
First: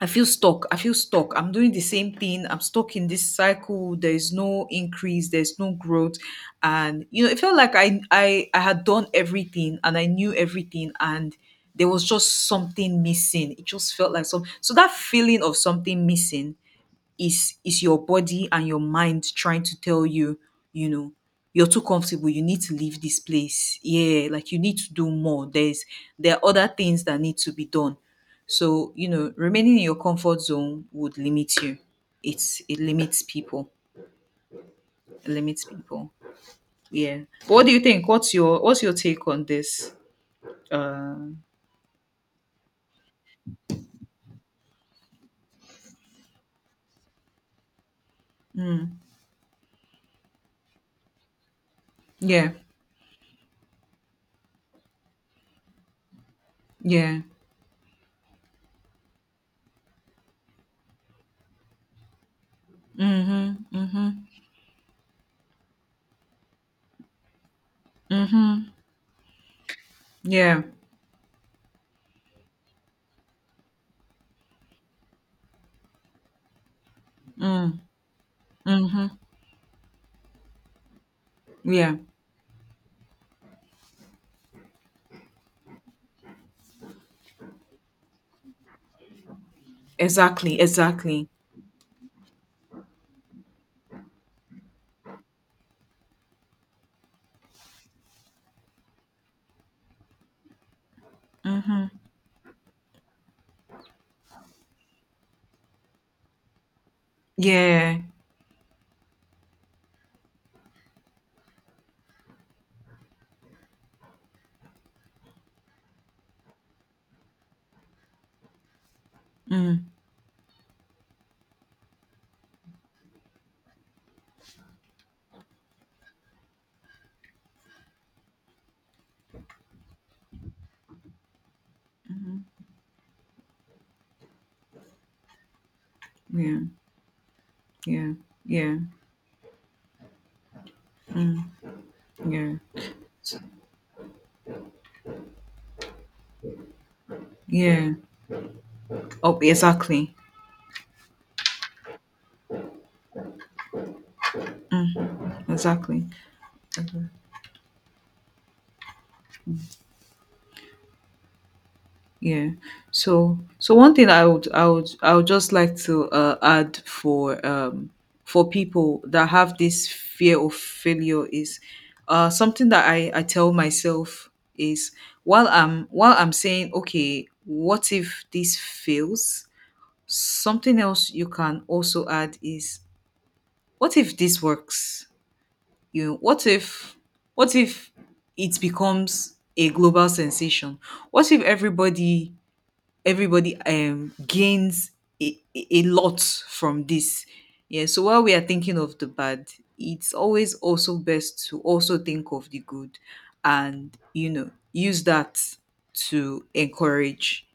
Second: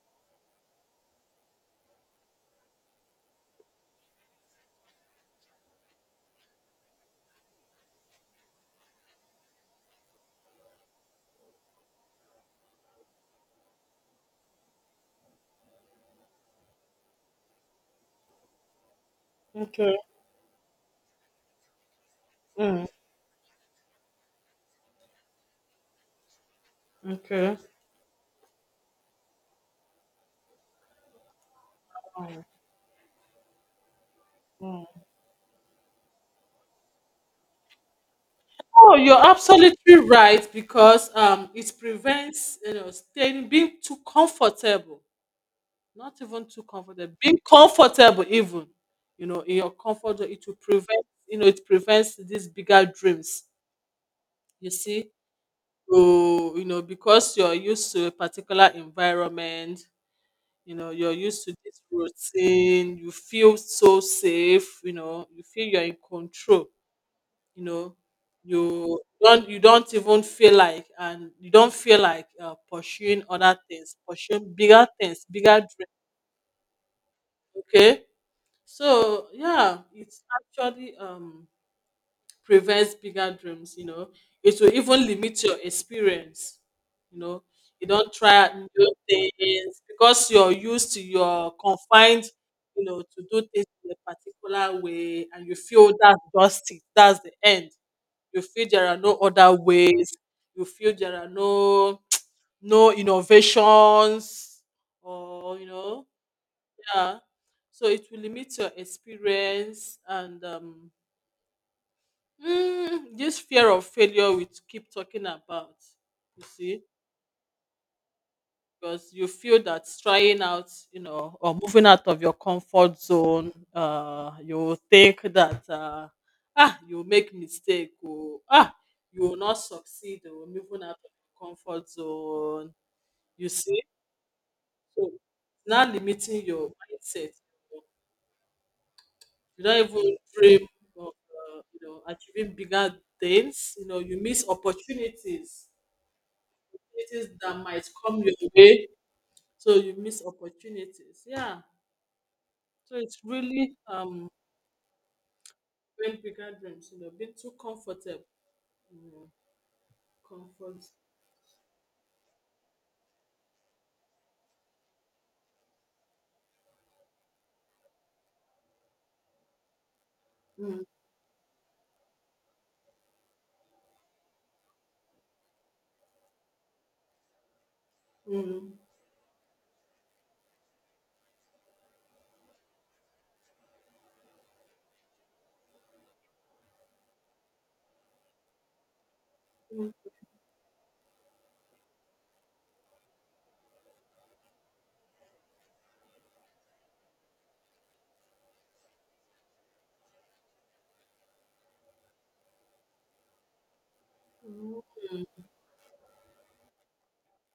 Speaker 2: I feel stuck. I feel stuck. I'm doing the same thing. I'm stuck in this cycle. There is no increase. There's no growth, and you know it felt like I I I had done everything and I knew everything, and there was just something missing. It just felt like some. So that feeling of something missing is is your body and your mind trying to
Speaker 1: okay,
Speaker 2: tell you, you know, you're too comfortable, you need to
Speaker 1: mm,
Speaker 2: leave this place. Yeah, like you need to do more. There's there are other things that need to
Speaker 1: okay.
Speaker 2: be done. So, you know, remaining in your comfort zone would limit you. It's it limits people.
Speaker 1: mm.
Speaker 2: It limits people. Yeah. What do you think? What's your what's your
Speaker 1: Oh, you're
Speaker 2: take on this?
Speaker 1: absolutely right because
Speaker 2: Uh
Speaker 1: um, it prevents, you know, staying being too comfortable, not even too comfortable, being comfortable even,
Speaker 2: mm,
Speaker 1: you know, in your comfort zone, it will prevent, you know, it prevents these
Speaker 2: yeah.
Speaker 1: bigger dreams. You see, so you know
Speaker 2: Yeah.
Speaker 1: because you're used to a particular environment, you know, you're used to this routine, you feel
Speaker 2: Mm-hmm.
Speaker 1: so
Speaker 2: Mm-hmm.
Speaker 1: safe, you know, you feel you're in control, you know,
Speaker 2: Mm-hmm.
Speaker 1: you don't you don't even feel
Speaker 2: Yeah.
Speaker 1: like, and you don't feel like uh, pursuing other things, pursuing bigger things, bigger dreams.
Speaker 2: Mm.
Speaker 1: Okay,
Speaker 2: Mm-hmm.
Speaker 1: so yeah, it actually um
Speaker 2: Yeah.
Speaker 1: prevents bigger dreams, you know, it will even limit your experience. You know, you don't try out new things because you're
Speaker 2: Exactly,
Speaker 1: used to
Speaker 2: exactly.
Speaker 1: your confined, you know, to do things in a particular way, and you feel that's just it, that's the end. You feel there are no other ways. You feel there are
Speaker 2: Mm-hmm.
Speaker 1: no no innovations, or you know, yeah. So
Speaker 2: Yeah.
Speaker 1: it will limit your experience and um, mm, this fear of failure we keep talking about. You see. Because you feel that
Speaker 2: Mm,
Speaker 1: trying out, you know, or moving out of your comfort zone, uh, you think that uh, ah, you make mistake, or ah, you will not succeed or moving out of your comfort zone. You see, so now limiting
Speaker 2: yeah.
Speaker 1: your mindset.
Speaker 2: Yeah. Yeah.
Speaker 1: You don't even dream of
Speaker 2: Mm,
Speaker 1: uh, you know, achieving
Speaker 2: yeah.
Speaker 1: bigger things. You know, you miss opportunities. Opportunities that might
Speaker 2: Yeah.
Speaker 1: come your way,
Speaker 2: Oh,
Speaker 1: so you
Speaker 2: exactly.
Speaker 1: miss opportunities. Yeah. So it's really um
Speaker 2: Mm, exactly.
Speaker 1: when bigger dreams, you know, being too comfortable. Mm, comfort.
Speaker 2: Yeah. So, so one thing I would, I would, I would just like to uh, add for um for people that have this fear of
Speaker 1: Mm,
Speaker 2: failure is uh something that I I tell myself is while I'm while I'm saying okay, what if this
Speaker 1: mm,
Speaker 2: fails? Something else you can also add is what if this works? You know, what if what if it becomes a global sensation? What if everybody everybody um gains a, a a lot from this? Yeah, so while we are thinking of the bad, it's always also best to also think of the good, and you know
Speaker 1: mm.
Speaker 2: use that to encourage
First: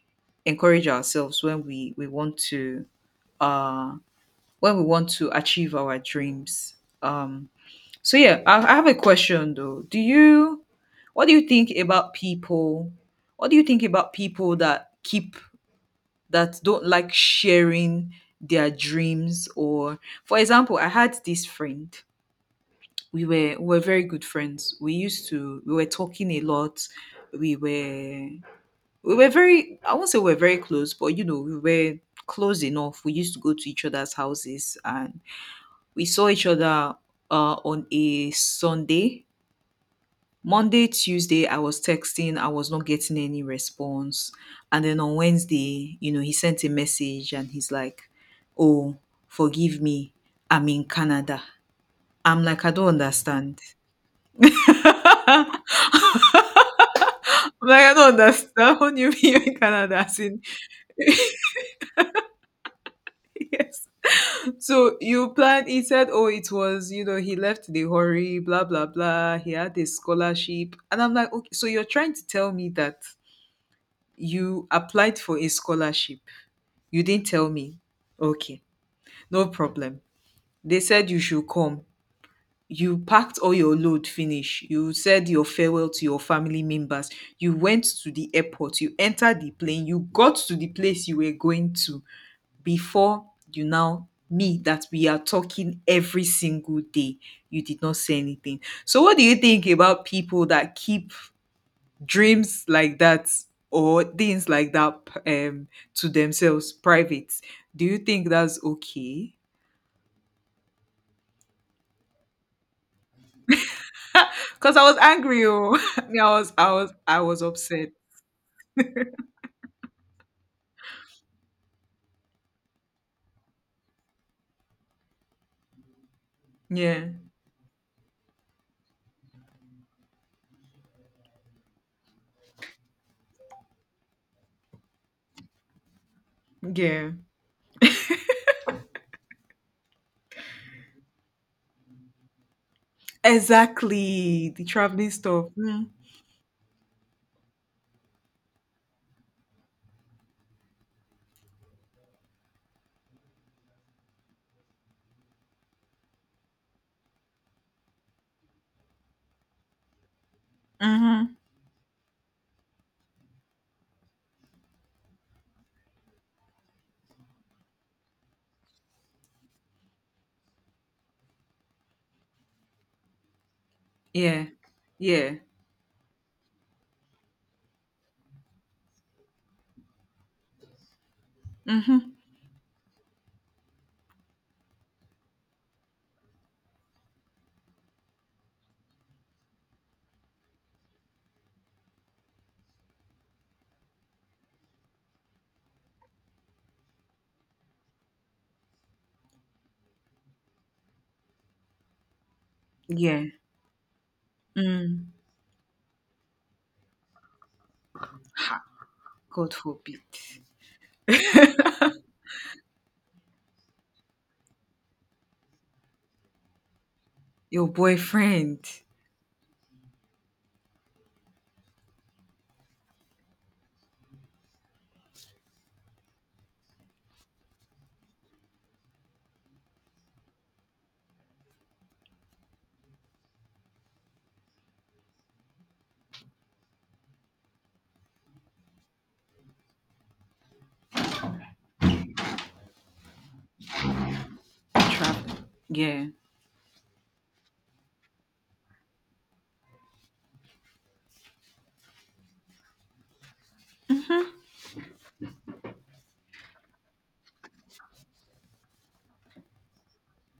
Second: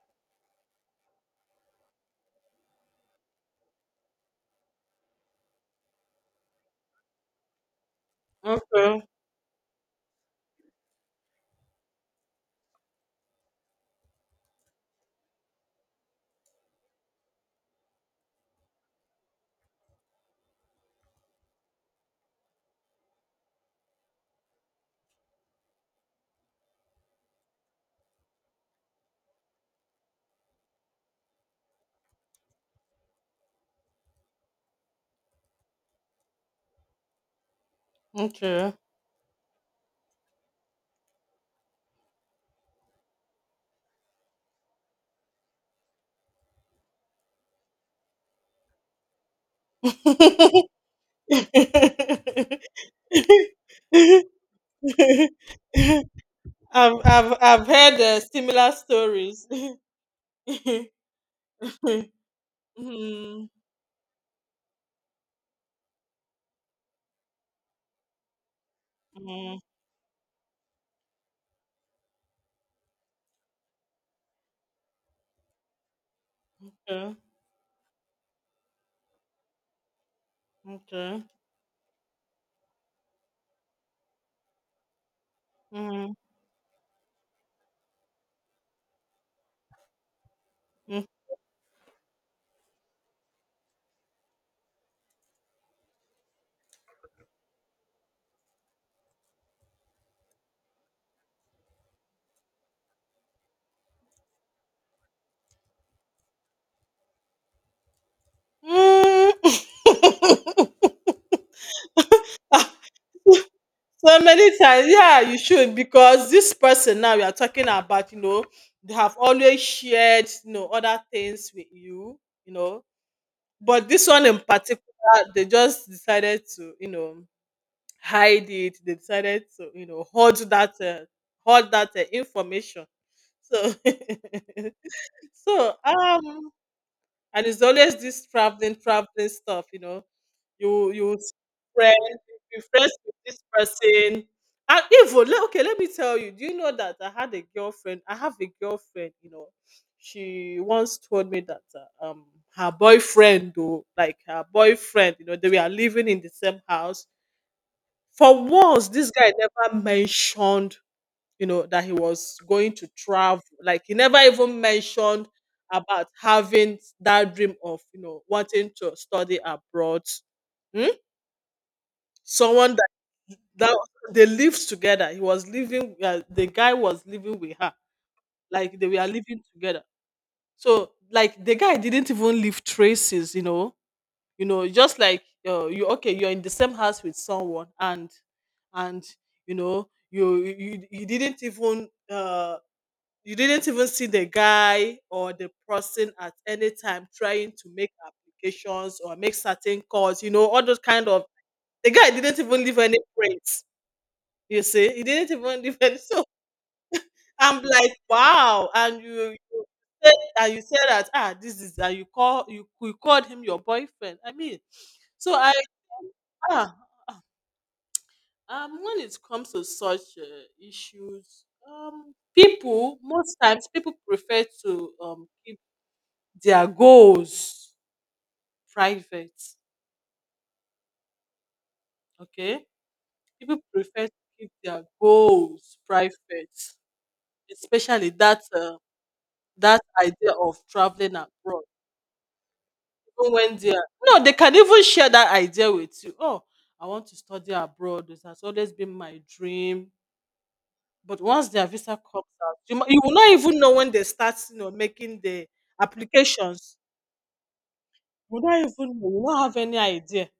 Speaker 2: encourage ourselves when we we want to uh when we want to achieve our dreams. Um, so yeah, I, I have a question though. Do you, what do you think about people? What do you think about people that keep that don't like sharing their dreams? Or, for example, I had this friend. We were we were very good friends. We used to we were talking a lot. We were we were very I won't say we we're very close, but you know we were close enough. We used to go to each other's houses, and we saw each other uh, on a
Speaker 1: Okay. Okay.
Speaker 2: Sunday. Monday, Tuesday, I was texting, I was not getting any response. And then on Wednesday, you know, he sent a message and he's like, oh, forgive me, I'm in Canada. I'm like, I don't understand. I'm
Speaker 1: I've, I've I've
Speaker 2: like, I
Speaker 1: heard
Speaker 2: don't
Speaker 1: uh, similar
Speaker 2: understand what do you mean
Speaker 1: stories.
Speaker 2: in Canada. As in,
Speaker 1: mm, mm,
Speaker 2: yes. So you planned, he said, oh, it was, you know, he left the hurry, blah, blah, blah. He had a scholarship. And I'm like, okay, so you're trying to tell me that you applied for a scholarship. You
Speaker 1: okay.
Speaker 2: didn't tell me. Okay, no problem. They said you
Speaker 1: Okay.
Speaker 2: should come. You packed all your load finish. You said your farewell to your family members. You went to the airport. You entered the plane. You got to the
Speaker 1: Mm,
Speaker 2: place you were going to before you now me that we are talking every single day. You did not say anything. So what do you think about people that keep dreams like that or things like that p- um to themselves private, do you think that's
Speaker 1: mm.
Speaker 2: okay?
Speaker 1: So many
Speaker 2: Because I
Speaker 1: times,
Speaker 2: was
Speaker 1: yeah, you
Speaker 2: angry oh.
Speaker 1: should
Speaker 2: Me, i
Speaker 1: because this
Speaker 2: was i was
Speaker 1: person now
Speaker 2: i
Speaker 1: we are
Speaker 2: was
Speaker 1: talking
Speaker 2: upset.
Speaker 1: about, you know, they have always shared, you know, other things with you, you know, but this one in particular, they just decided to, you
Speaker 2: Yeah,
Speaker 1: know, hide it. They decided to, you know, hold that, uh, hold that uh, information. So, so um,
Speaker 2: yeah,
Speaker 1: and it's always this traveling, traveling stuff, you know, you you spread, be friends with this person.
Speaker 2: exactly, the
Speaker 1: And
Speaker 2: traveling
Speaker 1: even le-
Speaker 2: stuff.
Speaker 1: okay, let me
Speaker 2: Mm.
Speaker 1: tell you. Do you know that I had a girlfriend? I have a girlfriend. You know, she once told me that uh, um her boyfriend, though, like her boyfriend, you know, they were living in the same house. For once, this guy never mentioned,
Speaker 2: Hmm,
Speaker 1: you know, that he was going to travel. Like he never even mentioned about having that dream of, you know, wanting to study abroad. Hmm? Someone that that they
Speaker 2: yeah,
Speaker 1: lived together. He
Speaker 2: yeah,
Speaker 1: was living. Uh, the guy was living with her. Like they were living together. So like the guy
Speaker 2: mm-hmm.
Speaker 1: didn't even leave traces. You know. You know. Just like uh, you. Okay, you're in the same house with someone, and and you know you you, you didn't even uh you didn't even see the guy or the person at any time trying to make applications or make certain calls. You know all those kind of. The guy didn't even leave any
Speaker 2: Yeah.
Speaker 1: prints, you see, it
Speaker 2: Mm.
Speaker 1: didn't even depend. So I'm like, wow. And you,
Speaker 2: God
Speaker 1: you
Speaker 2: forbid.
Speaker 1: said, and you said that ah, this is that you call, you, you called him your boyfriend. I mean, so I ah, ah,
Speaker 2: Your boyfriend.
Speaker 1: um when it comes to such uh, issues, um people, most times people prefer to um keep their goals private. Okay, people prefer to keep their goals private, especially that. Uh, that idea of traveling abroad, even when they are no, they can even share that
Speaker 2: Traveling,
Speaker 1: idea with
Speaker 2: yeah,
Speaker 1: you. Oh, I want to study abroad. It has always been my dream. But once their visa comes out, you, mi- you will not even know when they start, you know, making the applications. You will not even know. You will not have any idea.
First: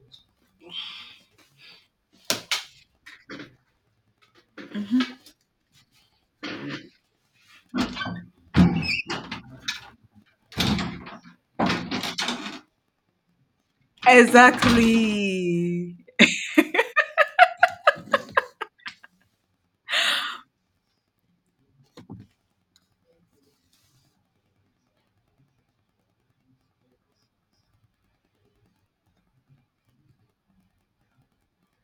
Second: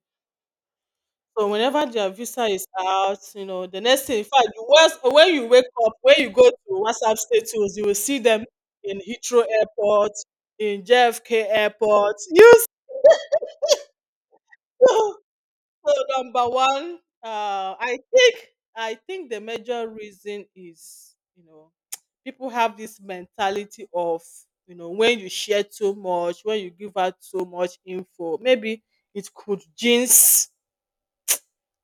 Speaker 1: So whenever their visa is out, you know, the next thing, in fact, you was, when you wake up, when you go to WhatsApp status, you will see them in Heathrow Airport, in J F K Airport. You So
Speaker 2: exactly.
Speaker 1: number one, uh, I think I think the major reason is, you know, people have this mentality of, you know, when you share too much, when you give out so much info, maybe it could jinx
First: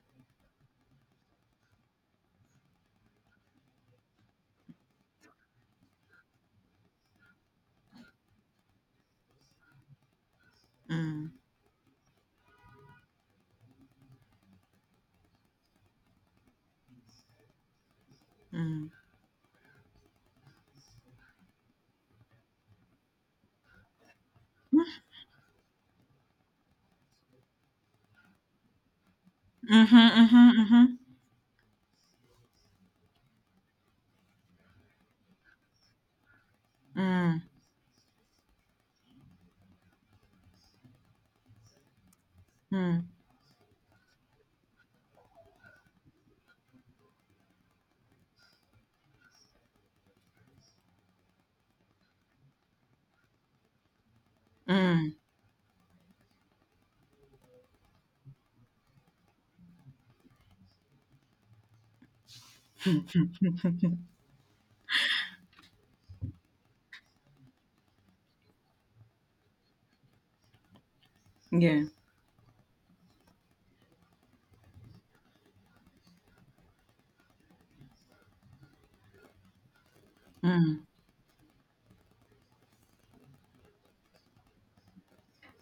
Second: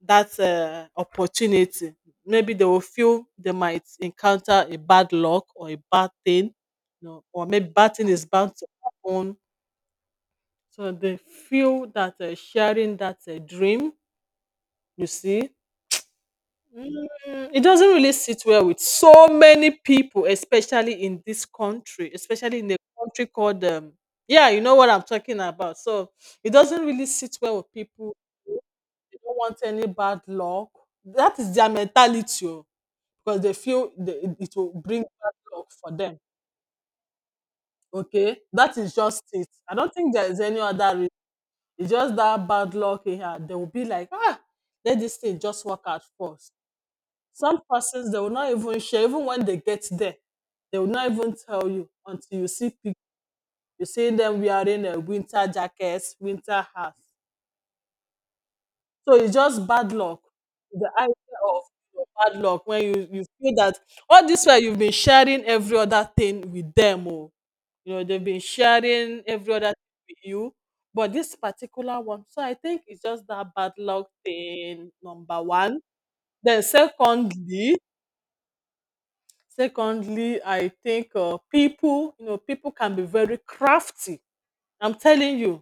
Speaker 1: that uh, opportunity. Maybe they will feel they might encounter a bad luck or a bad thing, you know, or maybe bad thing is bound to happen. So they
Speaker 2: Mm,
Speaker 1: feel that uh, sharing that uh, dream, you see, Mm, it doesn't really sit well with
Speaker 2: mm.
Speaker 1: so many people, especially in this country, especially in a country called um, yeah, you know what I'm talking about. So it doesn't really sit well with people. They don't want any
Speaker 2: Mhm,
Speaker 1: bad
Speaker 2: mhm,
Speaker 1: luck.
Speaker 2: mhm.
Speaker 1: That is their mentality oh, because they feel they, it it will bring bad luck for them.
Speaker 2: Mm,
Speaker 1: Okay, that is just it. I don't think there is any other reason. It's just that bad luck
Speaker 2: mm,
Speaker 1: here. They will be like, ah, let this thing just work out first. Some persons they will not even share, even when they get there, they will not even tell you until you see pic- you see them wearing a
Speaker 2: mm.
Speaker 1: winter jackets, winter hats. So it's just bad luck. The idea of bad luck when you, you feel that all this while you've been sharing every other thing with them, oh, you know, they've been sharing every other thing with you. But this
Speaker 2: Yeah.
Speaker 1: particular one, so I think it's just that bad luck thing, number one. Then secondly, secondly I
Speaker 2: Mm.
Speaker 1: think uh, people, you know, people can be very crafty, I'm telling you,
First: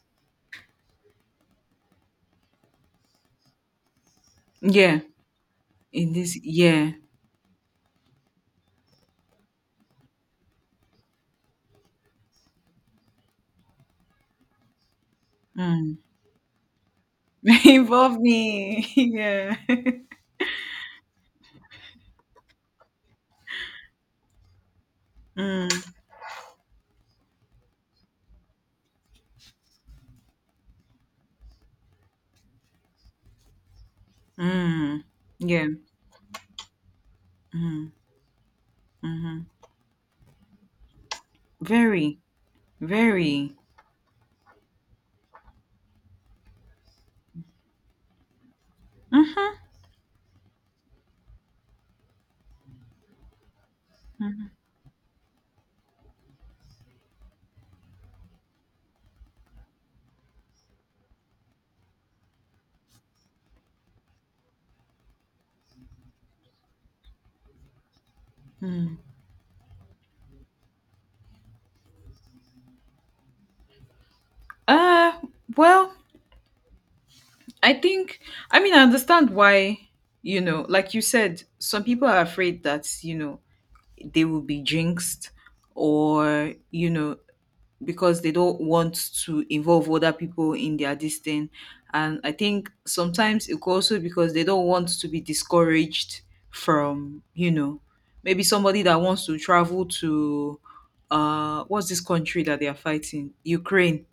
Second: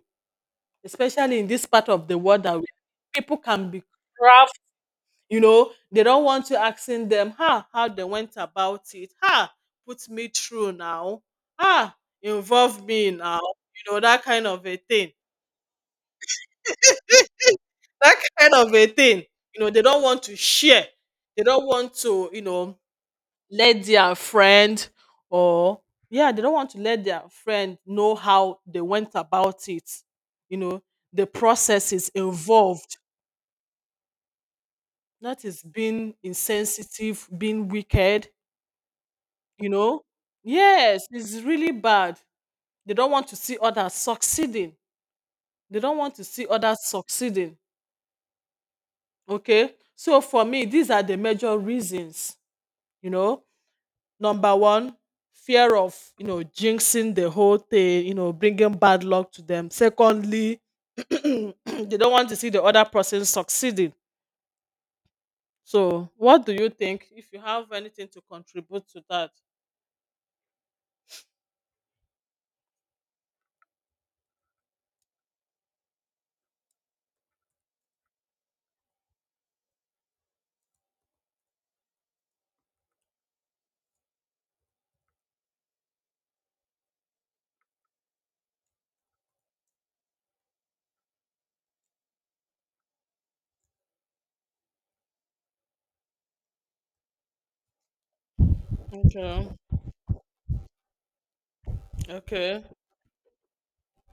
Speaker 1: especially in this part of the world that we, people can be crafty,
Speaker 2: Yeah.
Speaker 1: you know, they
Speaker 2: In
Speaker 1: don't
Speaker 2: this,
Speaker 1: want you
Speaker 2: yeah.
Speaker 1: asking them how how they went about it, ha, put me through now, ah, involve me now, you know, that kind of a thing,
Speaker 2: Mm.
Speaker 1: that
Speaker 2: Involve
Speaker 1: kind of a
Speaker 2: me.
Speaker 1: thing,
Speaker 2: Yeah.
Speaker 1: you know, they don't want to share, they don't want to, you know, let their friend
Speaker 2: Mm,
Speaker 1: or yeah, they don't want to let their friend know how they went about it, you know, the processes involved,
Speaker 2: mm.
Speaker 1: that is
Speaker 2: Yeah.
Speaker 1: being insensitive, being
Speaker 2: Mm,
Speaker 1: wicked,
Speaker 2: mm-hmm.
Speaker 1: you know, yes, it's really bad,
Speaker 2: Very,
Speaker 1: they don't want to
Speaker 2: very.
Speaker 1: see others succeeding, they don't want to see others succeeding.
Speaker 2: Mm-hmm,
Speaker 1: Okay, so for me these are the major reasons, you know.
Speaker 2: mm-hmm.
Speaker 1: Number one, fear of, you know, jinxing the whole thing, you know, bringing bad luck to them. Secondly, they don't want to see the other person succeeding. So, what do you think if you have anything to contribute
Speaker 2: Mm.
Speaker 1: to that?
Speaker 2: Uh, well, I think, I mean, I understand why, you know, like you said, some people are afraid that, you know, they will be jinxed, or, you know, because they don't want to involve other people in their this thing. And I think sometimes it could also because they don't want to be discouraged from, you know, maybe somebody that wants to
Speaker 1: Okay.
Speaker 2: travel to uh what's this country that
Speaker 1: Okay.
Speaker 2: they are fighting? Ukraine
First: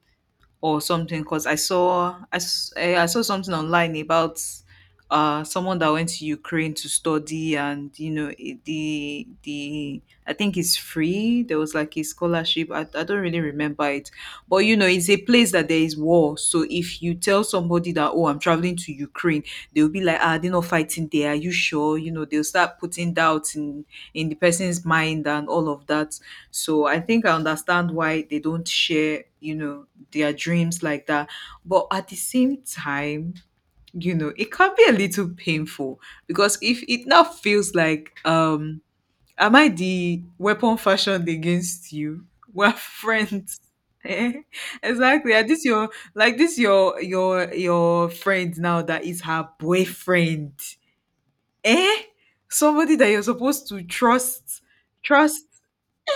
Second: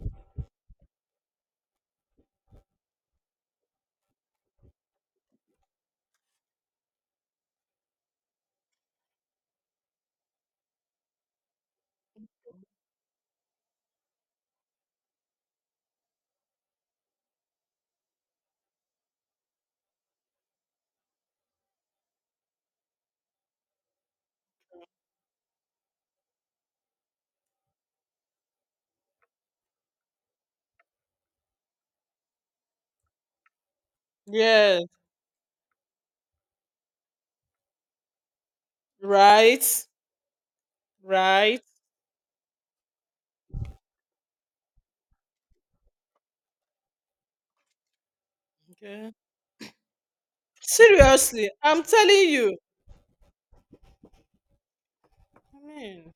Speaker 2: or something, because I saw I, s- eh, I saw something online about uh someone that went to Ukraine to study. And you know it- the the I think it's free. There was like a scholarship. I, I don't really remember it, but you know it's a place that there is war. So if you tell somebody that, oh, I'm traveling to Ukraine, they'll be like, ah, they're not fighting there, are you sure? You know, they'll start putting doubts in in the person's mind and all of that. So I think I understand why they don't share, you know, their dreams like that. But at the same time, you know, it can
Speaker 1: Yes.
Speaker 2: be a little painful because if it now feels like, um, am
Speaker 1: Right.
Speaker 2: I the weapon fashioned
Speaker 1: Right.
Speaker 2: against you? We're friends. Eh? Exactly. And this your, like this your your your friend now that
Speaker 1: Okay.
Speaker 2: is her boyfriend.
Speaker 1: Seriously, I'm
Speaker 2: Eh?
Speaker 1: telling you.
Speaker 2: Somebody that you're supposed to trust, trust
Speaker 1: I mean,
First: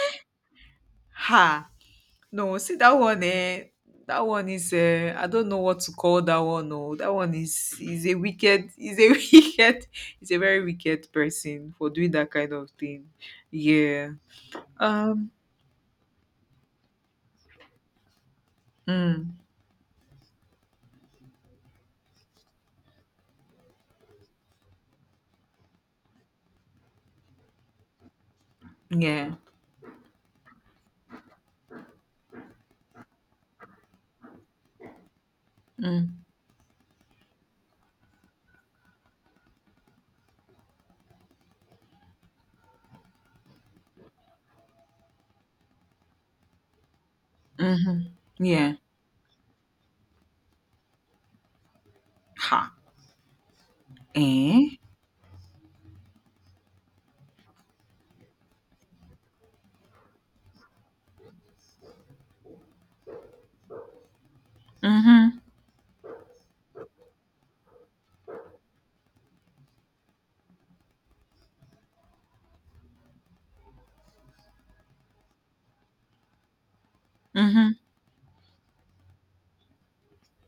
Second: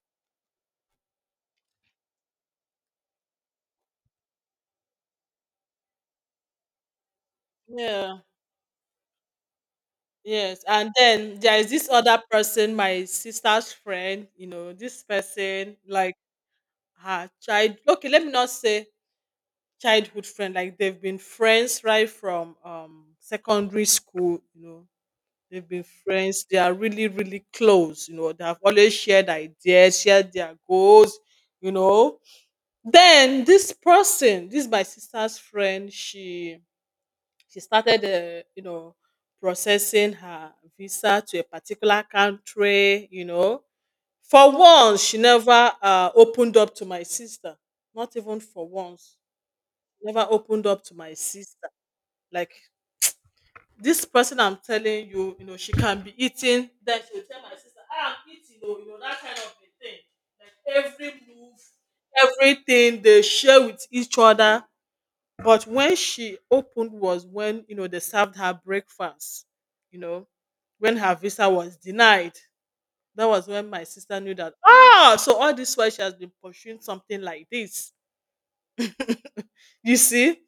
Speaker 2: her. No, see that one, eh? That one is uh, I don't know what to call that one. No, that one is is a
Speaker 1: yeah.
Speaker 2: wicked, is a wicked, is a
Speaker 1: Yes.
Speaker 2: very
Speaker 1: And
Speaker 2: wicked
Speaker 1: then there is
Speaker 2: person
Speaker 1: this
Speaker 2: for doing
Speaker 1: other
Speaker 2: that kind of
Speaker 1: person, my
Speaker 2: thing.
Speaker 1: sister's
Speaker 2: Yeah.
Speaker 1: friend, you know, this
Speaker 2: Um.
Speaker 1: person, like her child, okay, let me not say
Speaker 2: Mm,
Speaker 1: childhood friend, like they've been friends right from um secondary school, you know, they've been friends, they are really really close, you know, they have always shared
Speaker 2: yeah.
Speaker 1: ideas, shared their goals, you know, then this person, this my sister's friend,
Speaker 2: Mm,
Speaker 1: she she started uh, you know, processing her visa to a particular country, you know, for once, she never uh, opened up to my sister.
Speaker 2: mm-hmm.
Speaker 1: Not even for
Speaker 2: Yeah.
Speaker 1: once. Never opened up to my sister. Like
Speaker 2: Ha.
Speaker 1: this person I'm
Speaker 2: Eh.
Speaker 1: telling you, you know, she can be eating. Then she will tell my sister, "Ah, I'm eating, oh," you know, that kind of a thing. Like every move, everything they share with each other.
Speaker 2: Mm-hmm.
Speaker 1: But when she opened was when, you know, they served her breakfast, you know, when her visa was denied, that was when my sister knew that, ah, so all this while she has been pursuing something like
Speaker 2: Mm-hmm.
Speaker 1: this. You see,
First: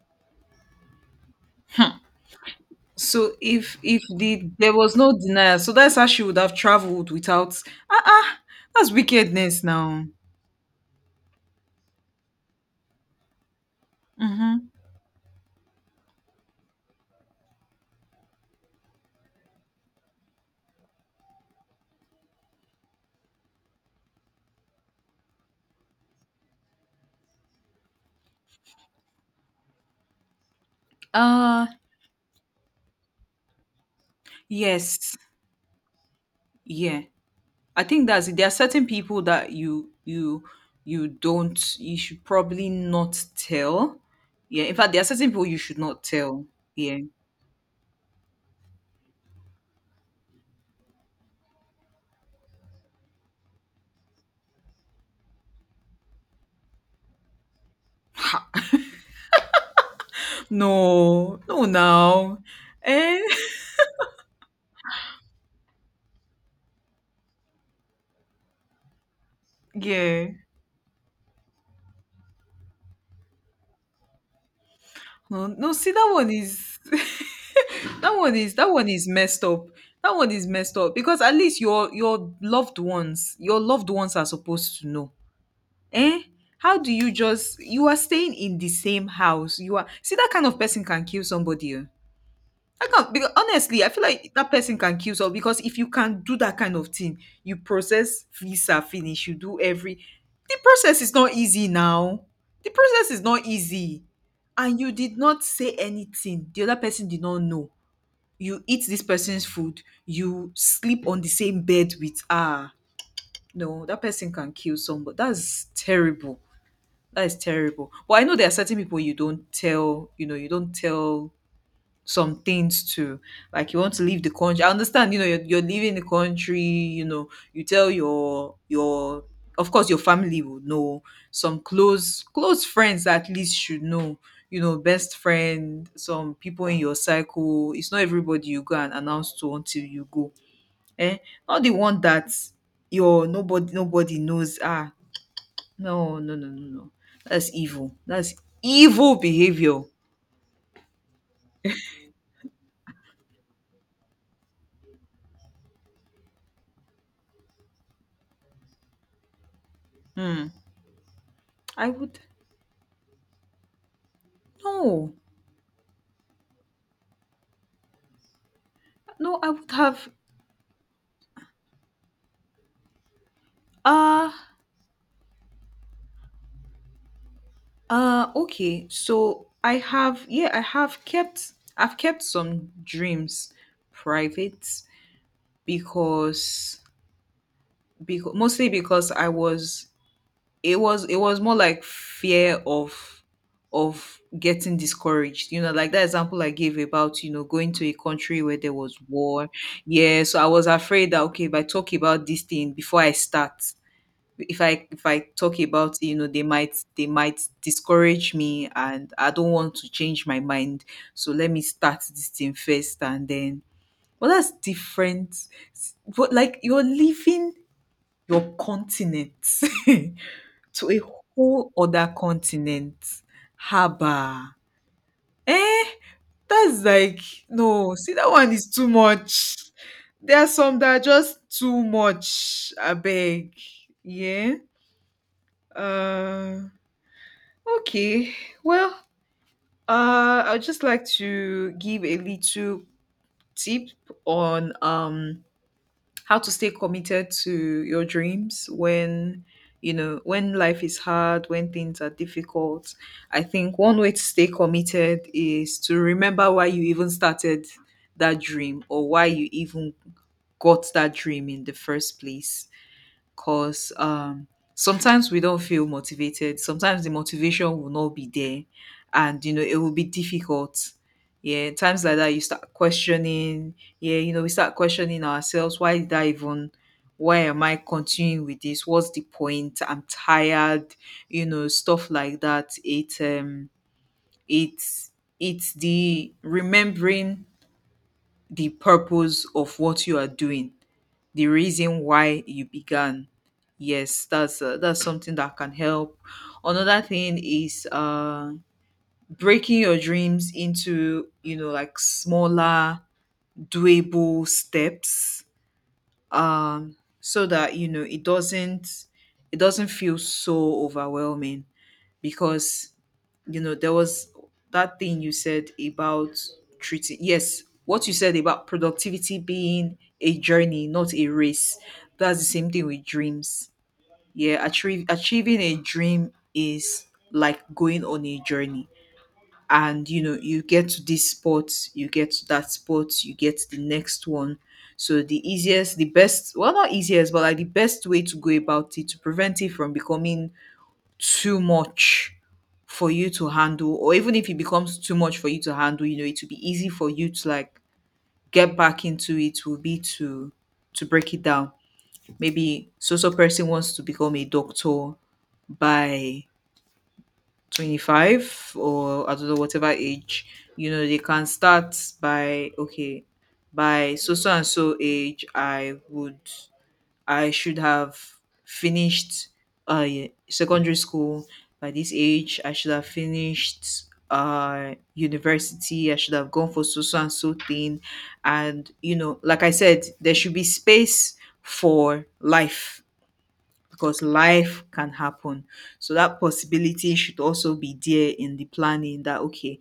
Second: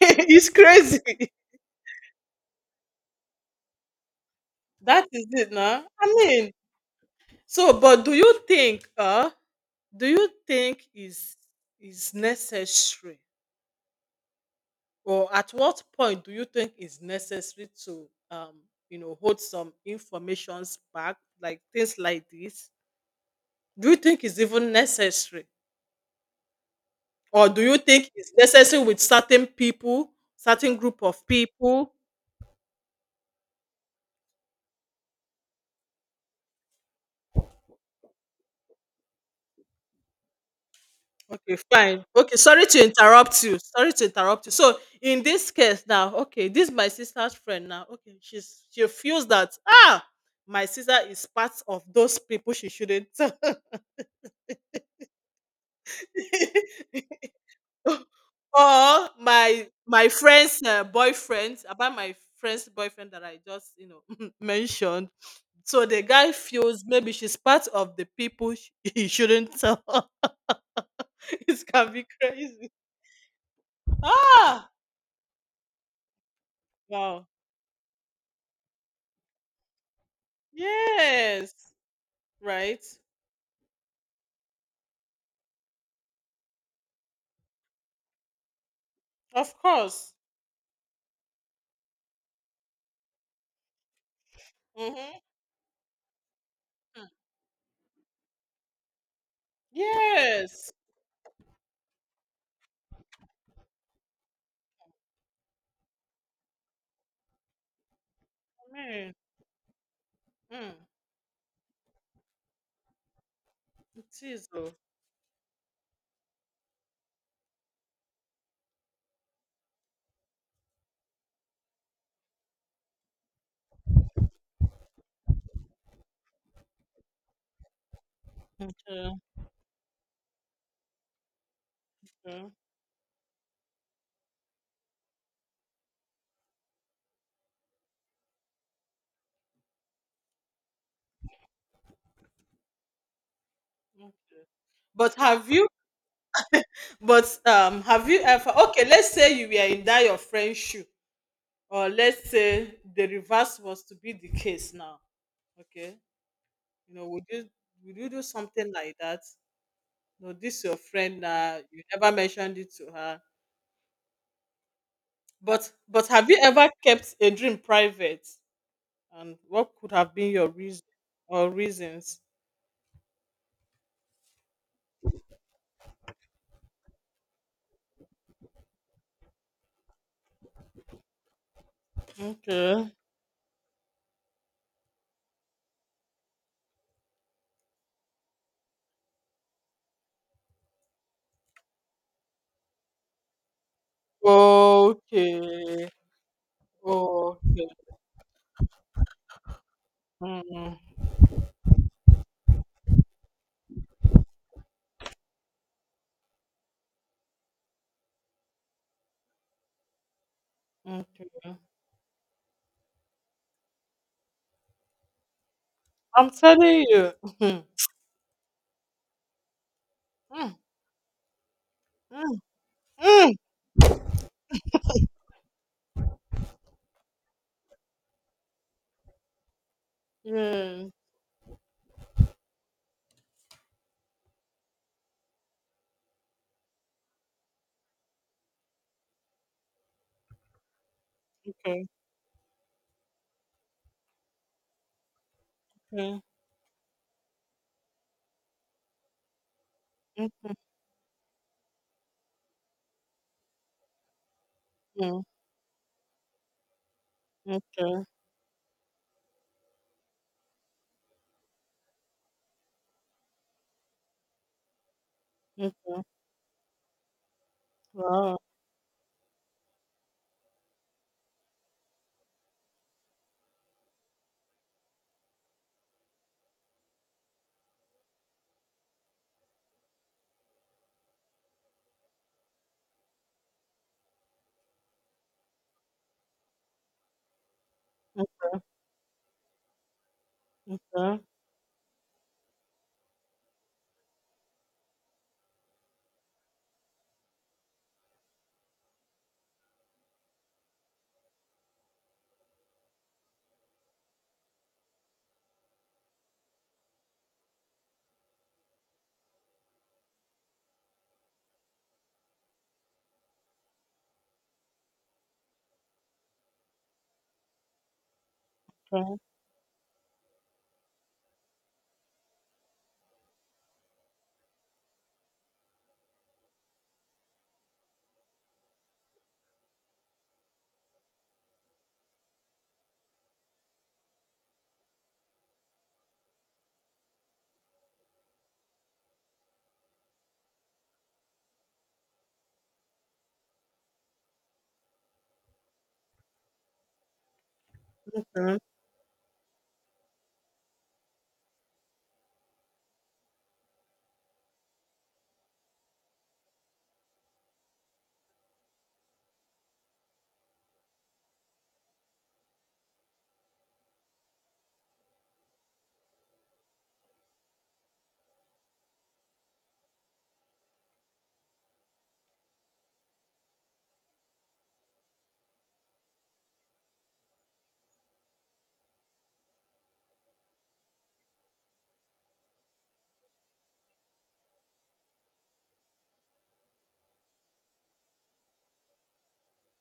Speaker 1: it's crazy.
Speaker 2: Huh. So if if the there was
Speaker 1: That
Speaker 2: no
Speaker 1: is it
Speaker 2: denial, so
Speaker 1: now.
Speaker 2: that's how
Speaker 1: I
Speaker 2: she would
Speaker 1: mean,
Speaker 2: have traveled without.
Speaker 1: so,
Speaker 2: Ah
Speaker 1: but do
Speaker 2: ah.
Speaker 1: you think,
Speaker 2: That's
Speaker 1: uh,
Speaker 2: wickedness now.
Speaker 1: do you think is is necessary,
Speaker 2: Mm-hmm.
Speaker 1: or at what point do you think is necessary to, um, you know, hold some informations back, like things like this? Do you think is even necessary, or do you think it's necessary with certain people, certain group of
Speaker 2: Uh.
Speaker 1: people?
Speaker 2: Yes. Yeah. I think that's it. There are certain people that you you you
Speaker 1: Okay,
Speaker 2: don't, you
Speaker 1: fine.
Speaker 2: should
Speaker 1: Okay, sorry
Speaker 2: probably
Speaker 1: to
Speaker 2: not
Speaker 1: interrupt you. Sorry
Speaker 2: tell.
Speaker 1: to interrupt you.
Speaker 2: Yeah. In
Speaker 1: So
Speaker 2: fact, there are
Speaker 1: in
Speaker 2: certain people
Speaker 1: this
Speaker 2: you should
Speaker 1: case
Speaker 2: not
Speaker 1: now,
Speaker 2: tell.
Speaker 1: okay, this my
Speaker 2: Yeah.
Speaker 1: sister's friend now. Okay, she's she feels that ah, my sister is part of those people she shouldn't. Or my my friend's uh,
Speaker 2: No,
Speaker 1: boyfriend,
Speaker 2: no
Speaker 1: about my
Speaker 2: now.
Speaker 1: friend's boyfriend
Speaker 2: Eh?
Speaker 1: that I just you know mentioned. So the guy feels maybe she's part of the people sh- he shouldn't tell.
Speaker 2: Yeah.
Speaker 1: It can be crazy. Ah,
Speaker 2: No, no, see that one is
Speaker 1: wow.
Speaker 2: that one is that one is messed up. That one is messed up because at
Speaker 1: Yes.
Speaker 2: least your your loved
Speaker 1: Right?
Speaker 2: ones, your loved ones are supposed to know. Eh? How do you just, you are staying in the same
Speaker 1: Of
Speaker 2: house? You are,
Speaker 1: course.
Speaker 2: see that kind of person can kill somebody. Oh. I can't, because honestly, I feel like that person can kill
Speaker 1: Mm-hmm.
Speaker 2: someone, because if you can do that kind of thing, you process visa finish, you do every, the
Speaker 1: Yes.
Speaker 2: process is not easy now. The process is not easy. And you did not say anything. The other person did not know. You eat this
Speaker 1: Amen.
Speaker 2: person's food, you
Speaker 1: Mm.
Speaker 2: sleep on the same bed with, ah, no, that
Speaker 1: It
Speaker 2: person
Speaker 1: is.
Speaker 2: can
Speaker 1: Oh.
Speaker 2: kill somebody. That's terrible. That is terrible. But I know there are certain people you don't tell, you know, you don't tell some things too. Like you want to leave the country. I understand, you know, you're, you're leaving the country, you know, you tell your
Speaker 1: Yeah,
Speaker 2: your of course your family will know. Some close
Speaker 1: yeah,
Speaker 2: close friends at least should know, you know, best friend, some people in your cycle. It's not everybody you go and announce to until you go. Eh? Not the one that your, nobody
Speaker 1: okay.
Speaker 2: nobody knows. Ah,
Speaker 1: But have you
Speaker 2: no, no, no, no, no.
Speaker 1: but
Speaker 2: That's
Speaker 1: um
Speaker 2: evil.
Speaker 1: have you
Speaker 2: That's
Speaker 1: ever, okay, let's
Speaker 2: evil
Speaker 1: say you were
Speaker 2: behavior.
Speaker 1: in that your friend's shoe, or let's say the reverse was to be the case now. Okay. You know, would you would you do something like that? No,
Speaker 2: Hmm.
Speaker 1: this your friend uh you
Speaker 2: I
Speaker 1: never
Speaker 2: would,
Speaker 1: mentioned it to her.
Speaker 2: no.
Speaker 1: But but have you ever kept a dream private? And
Speaker 2: No, I would
Speaker 1: what could
Speaker 2: have
Speaker 1: have been your reason or reasons?
Speaker 2: uh uh okay. So I have, yeah, I have kept, I've kept some
Speaker 1: Okay.
Speaker 2: dreams private, because because mostly because I was, it was it was more like fear of of getting discouraged, you know,
Speaker 1: Okay.
Speaker 2: like that example I gave about, you know,
Speaker 1: Okay.
Speaker 2: going to a country where there was war. Yeah, so I was
Speaker 1: Mm,
Speaker 2: afraid that, okay, if I talk about this thing before I start, if I if I talk about it, you know, they might, they might discourage me, and I don't want to change my mind. So
Speaker 1: okay.
Speaker 2: let me start this thing first, and then, well, that's different.
Speaker 1: I'm
Speaker 2: But like you're
Speaker 1: telling you.
Speaker 2: leaving your continent to a whole other
Speaker 1: Mm,
Speaker 2: continent.
Speaker 1: mm, mm.
Speaker 2: Haba. Eh, that's like, no, see that one is too much. There are some that
Speaker 1: Yeah.
Speaker 2: are just too much. I beg. Yeah. Uh Okay. Well, uh, I'd just like to
Speaker 1: Okay.
Speaker 2: give a little tip on um
Speaker 1: Okay. Mm,
Speaker 2: how to stay committed to your dreams when, you know, when
Speaker 1: mm,
Speaker 2: life is hard, when things are difficult. I think one way to stay committed
Speaker 1: mm.
Speaker 2: is to remember why you even started
Speaker 1: Okay.
Speaker 2: that dream, or why you even got that dream in the first place. Because um, sometimes we don't feel
Speaker 1: Okay.
Speaker 2: motivated. Sometimes the motivation will not be
Speaker 1: Wow.
Speaker 2: there, and you know it will be difficult. Yeah, times like that, you start questioning. Yeah, you know, we start questioning ourselves. Why did I even? Why am I continuing with this? What's the point? I'm tired. You know, stuff like that. It, um, it's it's the remembering
Speaker 1: Mm,
Speaker 2: the purpose of what you are doing,
Speaker 1: okay.
Speaker 2: the reason why you began. Yes, that's uh, that's something that can help. Another thing is uh breaking your dreams into, you know, like smaller, doable steps, um so that, you know, it doesn't, it doesn't feel so overwhelming. Because, you know, there was that thing you said about treating, yes, what you said about
Speaker 1: Okay.
Speaker 2: productivity being a journey not a race. That's the same thing with dreams. Yeah, achieve, achieving a dream is like going on a journey, and you know you get to this spot, you get to that spot, you get the next one. So the easiest, the best, well, not easiest but like the best way to go about it to prevent it from becoming too much for you to handle, or even if it becomes too much for you to handle, you know it will be easy for you to like
Speaker 1: Okay.
Speaker 2: get back into, it will be to to break it down. Maybe so so person wants to become a doctor by twenty-five, or I don't know, whatever age, you know, they can start by, okay, by so so and so age I would, I should have finished uh secondary school by this age. I should have finished uh university. I should have gone for so so and so thing. And you know, like I said, there should be space for life, because life can happen. So that possibility should also be there in the planning, that okay,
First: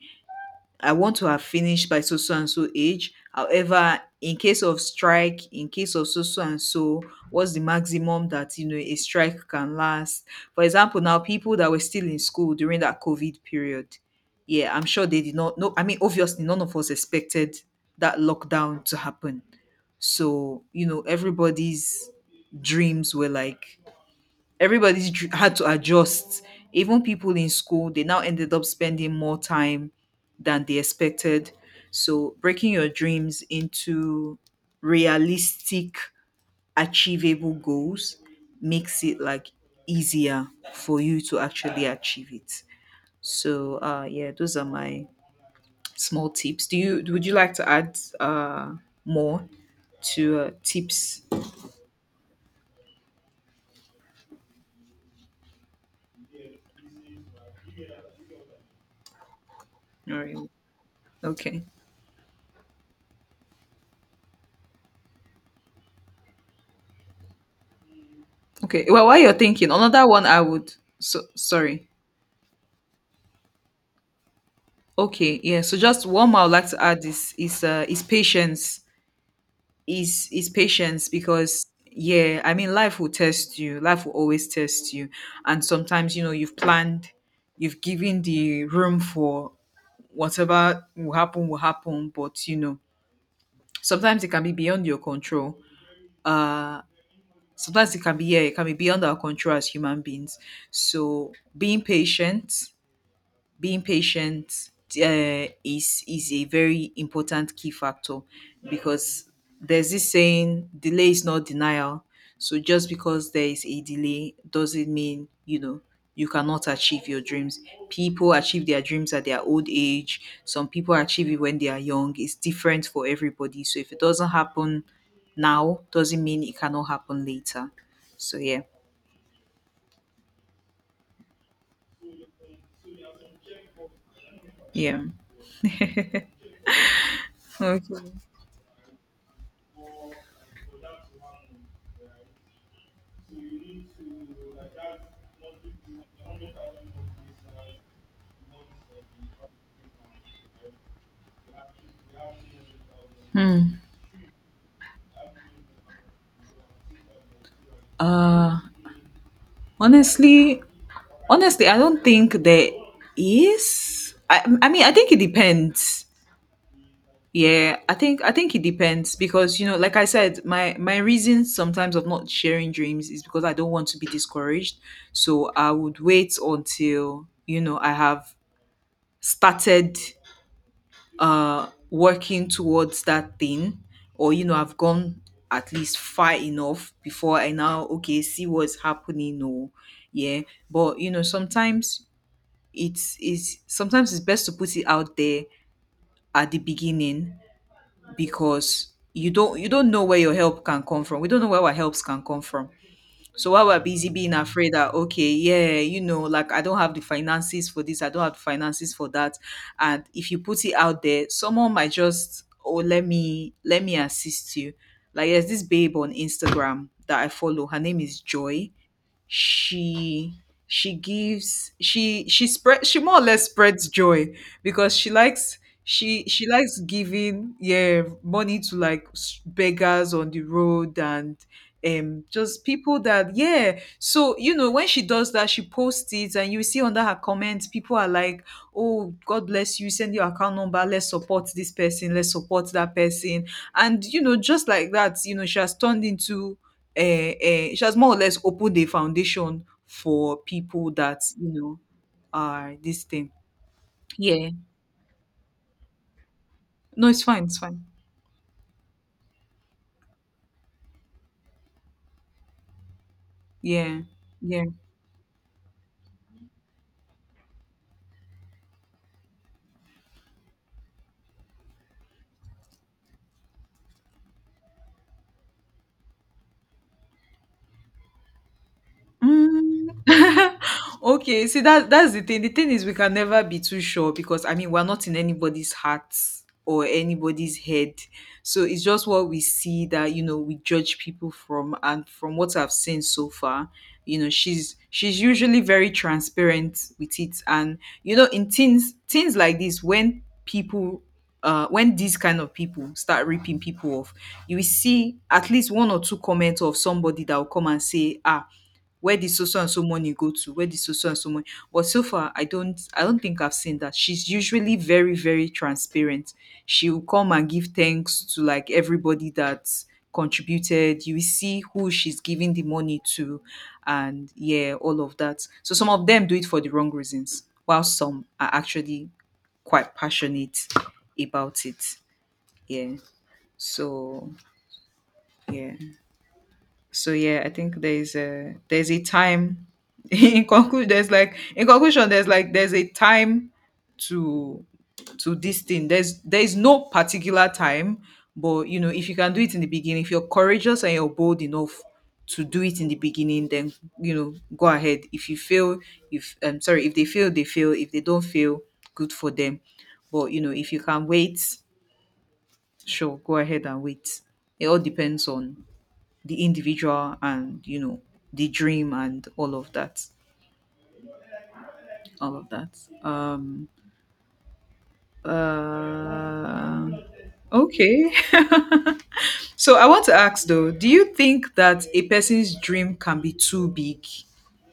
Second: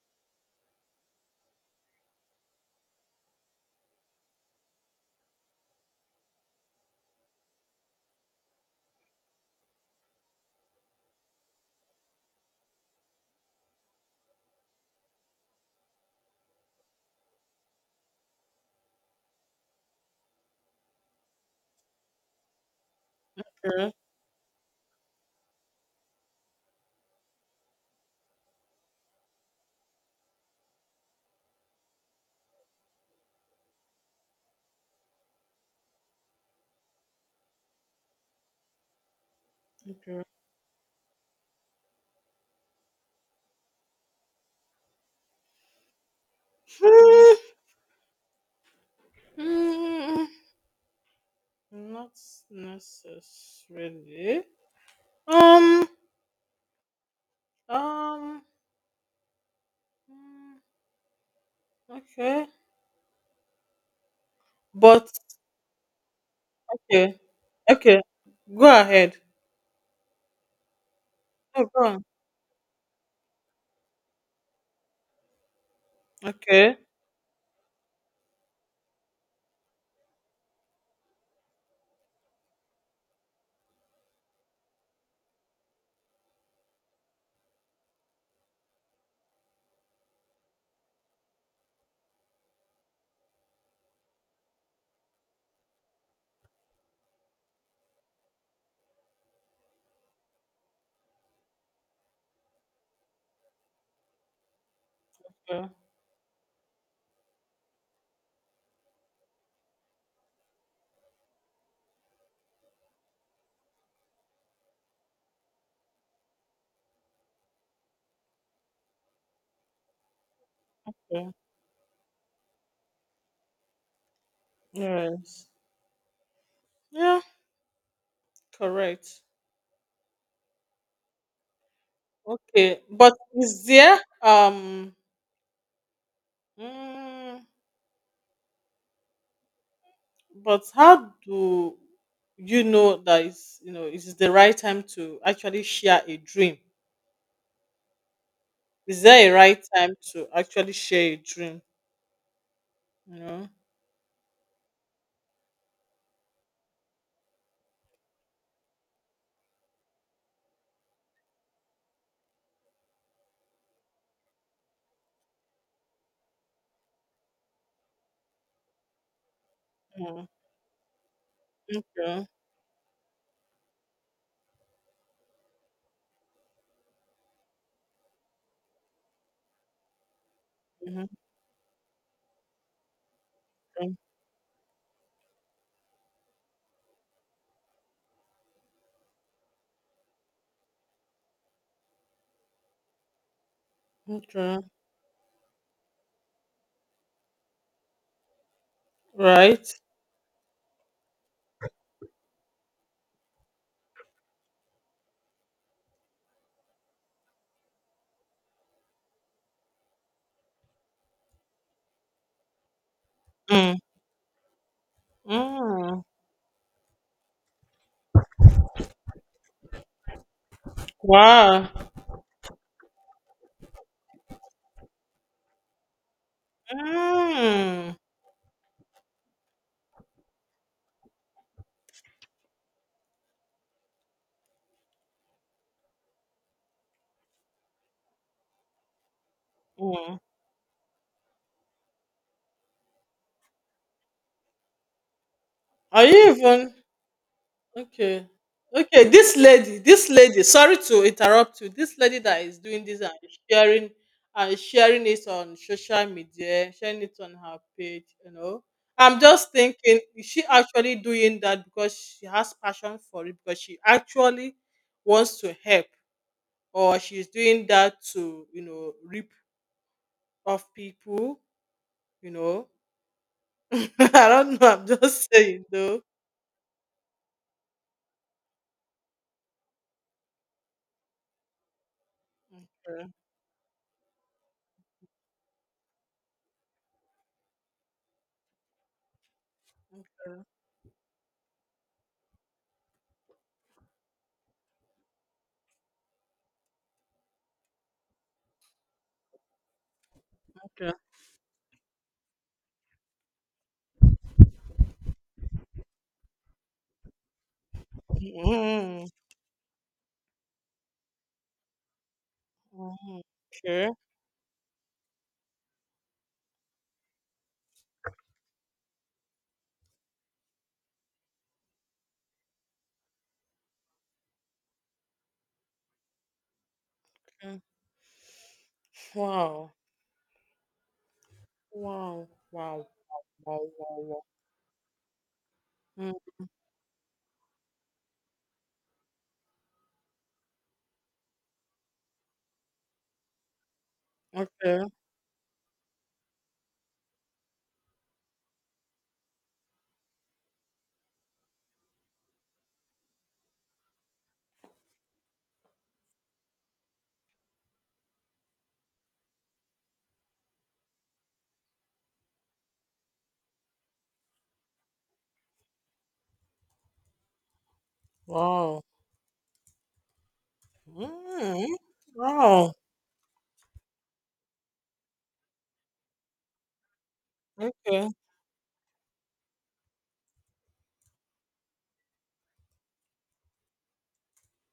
Speaker 2: I want to have finished by so so and so age. However, in case of strike, in case of so so and so, what's the maximum that, you know, a strike can last? For example, now people that were still in school during that COVID period, yeah, I'm sure they did not know. I mean, obviously, none of us expected that lockdown to happen. So, you know, everybody's dreams were like,
Speaker 1: Okay.
Speaker 2: everybody's dr- had to adjust. Even people in school, they now ended up spending more time than they expected. So breaking your dreams into realistic, achievable goals makes it like
Speaker 1: Okay.
Speaker 2: easier for you to actually achieve it. So uh, yeah, those are my small tips. Do you, would you like to add uh,
Speaker 1: Hmm,
Speaker 2: more
Speaker 1: mm,
Speaker 2: to uh, tips? All
Speaker 1: not necessarily. Um. Um.
Speaker 2: right.
Speaker 1: Mm,
Speaker 2: Okay.
Speaker 1: okay. But. Okay. Okay. Go
Speaker 2: Okay. Well,
Speaker 1: ahead.
Speaker 2: while you're thinking, another one I would, so
Speaker 1: Oh, go
Speaker 2: sorry.
Speaker 1: on.
Speaker 2: Okay, yeah. So just one more I would like
Speaker 1: Okay.
Speaker 2: to add is is uh is patience. Is is patience, because yeah, I mean life will test you. Life will always test you. And sometimes, you know, you've planned, you've given the room for whatever will happen will happen, but you know, sometimes it can be beyond your control. Uh Sometimes it can be, yeah, it can be beyond our control as human beings. So being patient, being patient uh,
Speaker 1: Yeah.
Speaker 2: is is a very important key factor, because there's this saying, delay is not denial. So just because there is a delay doesn't mean, you know, you cannot achieve your dreams. People achieve their dreams at their old age, some people achieve
Speaker 1: Yeah.
Speaker 2: it when they are young, it's different for everybody. So if it doesn't happen
Speaker 1: Yes.
Speaker 2: now, doesn't mean it cannot
Speaker 1: Yeah.
Speaker 2: happen later. So yeah.
Speaker 1: Correct. Okay. But is there um?
Speaker 2: Yeah,
Speaker 1: Mm,
Speaker 2: okay.
Speaker 1: but how do you know that is you know is the right time to actually share a dream? Is there a right time to actually share a dream? You know.
Speaker 2: Hmm. Uh, honestly, honestly, I don't think there is. I, I mean, I think it depends. Yeah, I think I think it depends, because you know, like I
Speaker 1: Mm,
Speaker 2: said, my my reason sometimes of
Speaker 1: okay.
Speaker 2: not sharing dreams is because I don't want to be discouraged. So I would wait until, you know, I have started
Speaker 1: Mhm,
Speaker 2: uh working towards that thing,
Speaker 1: okay.
Speaker 2: or you know I've gone at least far enough before I now, okay, see what's happening, or yeah. But you know sometimes it's is sometimes it's best to
Speaker 1: Okay.
Speaker 2: put it out there at the beginning, because you don't,
Speaker 1: Right.
Speaker 2: you don't know where your help can come from. We don't know where our helps can come from. So while we're busy being afraid that, okay, yeah, you know, like, I don't have the finances for this, I don't have the finances for that. And if you put it out there, someone might just, oh, let me,
Speaker 1: Mm.
Speaker 2: let me assist you. Like there's this babe
Speaker 1: Mm.
Speaker 2: on Instagram that I follow. Her name is Joy. she she gives
Speaker 1: Wow.
Speaker 2: she she spread she more or less spreads joy because she likes she she likes giving
Speaker 1: Mm.
Speaker 2: yeah money to like s- beggars on the road and um just people that, yeah. So you know, when she does that she posts it and you see under her comments people are like, oh god bless you, send
Speaker 1: Mm.
Speaker 2: your account number, let's support this person, let's support that person. And you know, just like that, you know, she has turned
Speaker 1: Are you
Speaker 2: into
Speaker 1: even
Speaker 2: uh, uh, she has more or
Speaker 1: okay?
Speaker 2: less opened the
Speaker 1: Okay, this
Speaker 2: foundation
Speaker 1: lady, this
Speaker 2: for
Speaker 1: lady. Sorry
Speaker 2: people
Speaker 1: to
Speaker 2: that, you
Speaker 1: interrupt you.
Speaker 2: know,
Speaker 1: This lady that is
Speaker 2: are
Speaker 1: doing this
Speaker 2: this
Speaker 1: and
Speaker 2: thing.
Speaker 1: sharing
Speaker 2: Yeah.
Speaker 1: and sharing it on social media, sharing
Speaker 2: No,
Speaker 1: it
Speaker 2: it's
Speaker 1: on
Speaker 2: fine. It's
Speaker 1: her
Speaker 2: fine.
Speaker 1: page. You know, I'm just thinking, is she actually doing that because she has passion for it? Because she
Speaker 2: Yeah.
Speaker 1: actually
Speaker 2: Yeah.
Speaker 1: wants to help, or she's doing that to you know rip off people? You know, I don't know. I'm just saying though.
Speaker 2: Mm. Okay, see that that's the thing. The thing is we
Speaker 1: Okay.
Speaker 2: can never be too sure because I mean we're not in anybody's heart or anybody's head. So it's just what we see that, you know, we judge people from, and from what I've seen so far, you know, she's she's usually very transparent with it. And you know, in things things like this, when
Speaker 1: Okay.
Speaker 2: people uh, when these kind of people start ripping people off, you will see at least one or two comments of somebody that will come and say, ah,
Speaker 1: Mm.
Speaker 2: where did so so and so money go to, where did so so and so money, but so far i don't i don't
Speaker 1: Wow.
Speaker 2: think I've seen
Speaker 1: Okay.
Speaker 2: that. She's usually very, very transparent. She will come and give thanks to like everybody that contributed. You will see who she's giving the money to, and yeah, all of that. So some of them do it for the wrong reasons
Speaker 1: Okay.
Speaker 2: while some are actually
Speaker 1: Wow.
Speaker 2: quite passionate about it,
Speaker 1: Wow. Wow.
Speaker 2: yeah.
Speaker 1: Wow. Wow. Wow.
Speaker 2: So yeah,
Speaker 1: Mm,
Speaker 2: so yeah, I think there's a there's a time. In conclusion, there's like, in conclusion, there's like, there's a time to
Speaker 1: okay.
Speaker 2: to this thing. There's there's no particular time, but you know, if you can do it in the beginning, if you're courageous and you're bold enough to do it in the beginning, then you know, go ahead. If you fail, if I'm sorry, if they fail, they fail. If they don't fail, good for them. But you know, if you can wait, sure, go ahead and wait. It all depends on the individual and, you know, the
Speaker 1: Wow.
Speaker 2: dream and all of that,
Speaker 1: Mm,
Speaker 2: all of
Speaker 1: wow.
Speaker 2: that, um uh,
Speaker 1: Okay.
Speaker 2: okay. So I want to ask though, do you think that a person's dream can be too big?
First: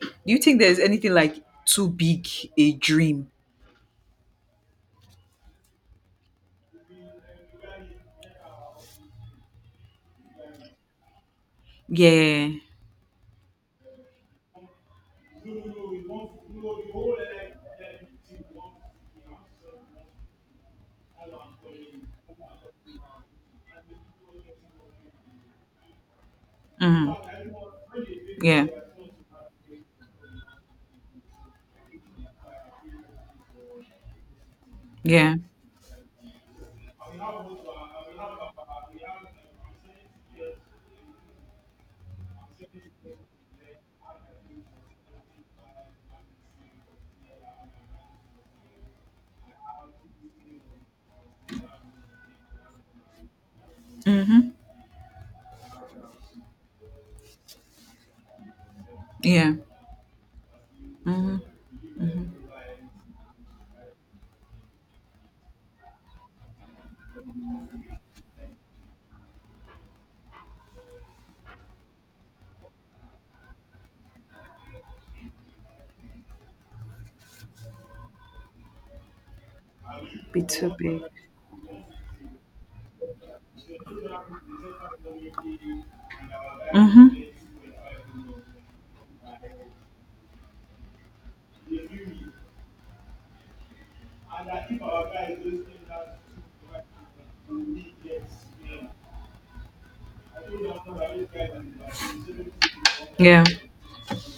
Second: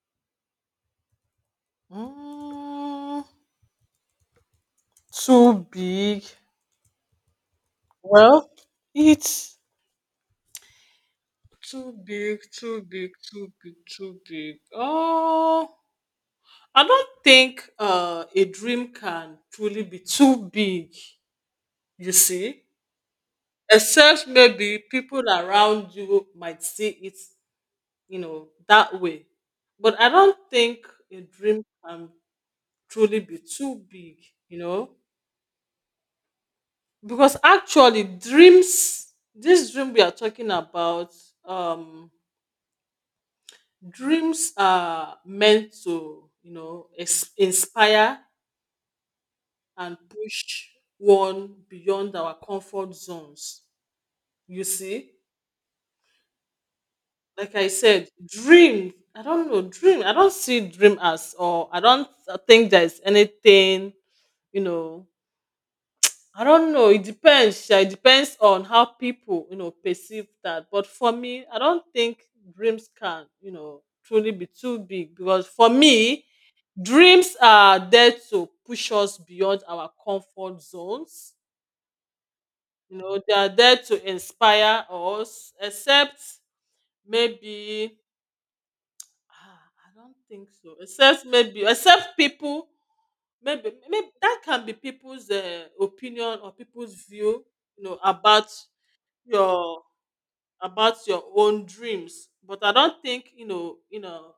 Speaker 2: Do you think there's anything like too big a
Speaker 1: Mm,
Speaker 2: dream?
Speaker 1: Too big. Well, it's too big,
Speaker 2: Yeah.
Speaker 1: too big, too big, too big. Oh, I don't think uh, a dream can truly be too big, you see, except maybe people around you might see it,
Speaker 2: Mm,
Speaker 1: you know,
Speaker 2: yeah.
Speaker 1: that way. But I don't think a dream can truly be too big, you know,
Speaker 2: Yeah.
Speaker 1: because actually dreams, this dream we are talking about, um, dreams are meant to, you know, ex- inspire and push one beyond our comfort zones.
Speaker 2: Mm-hmm.
Speaker 1: You see, like I said, dream. I don't
Speaker 2: Yeah.
Speaker 1: know, dream. I don't see dream as,
Speaker 2: Mm-hmm.
Speaker 1: or I don't think there's anything, you know, I don't know. It depends. Sha, it depends on how people, you know, perceive that. But for me, I don't think dreams can, you know, truly be too big because for me, dreams are there to push us beyond our
Speaker 2: Be
Speaker 1: comfort
Speaker 2: too big.
Speaker 1: zones. You know, they are there to inspire us, except
Speaker 2: Mhm.
Speaker 1: maybe ah, I don't think so. Except maybe, except people, maybe, maybe that can be people's uh, opinion or people's view, you know, about your about your own dreams, but I don't think,
Speaker 2: Yeah.
Speaker 1: you know you know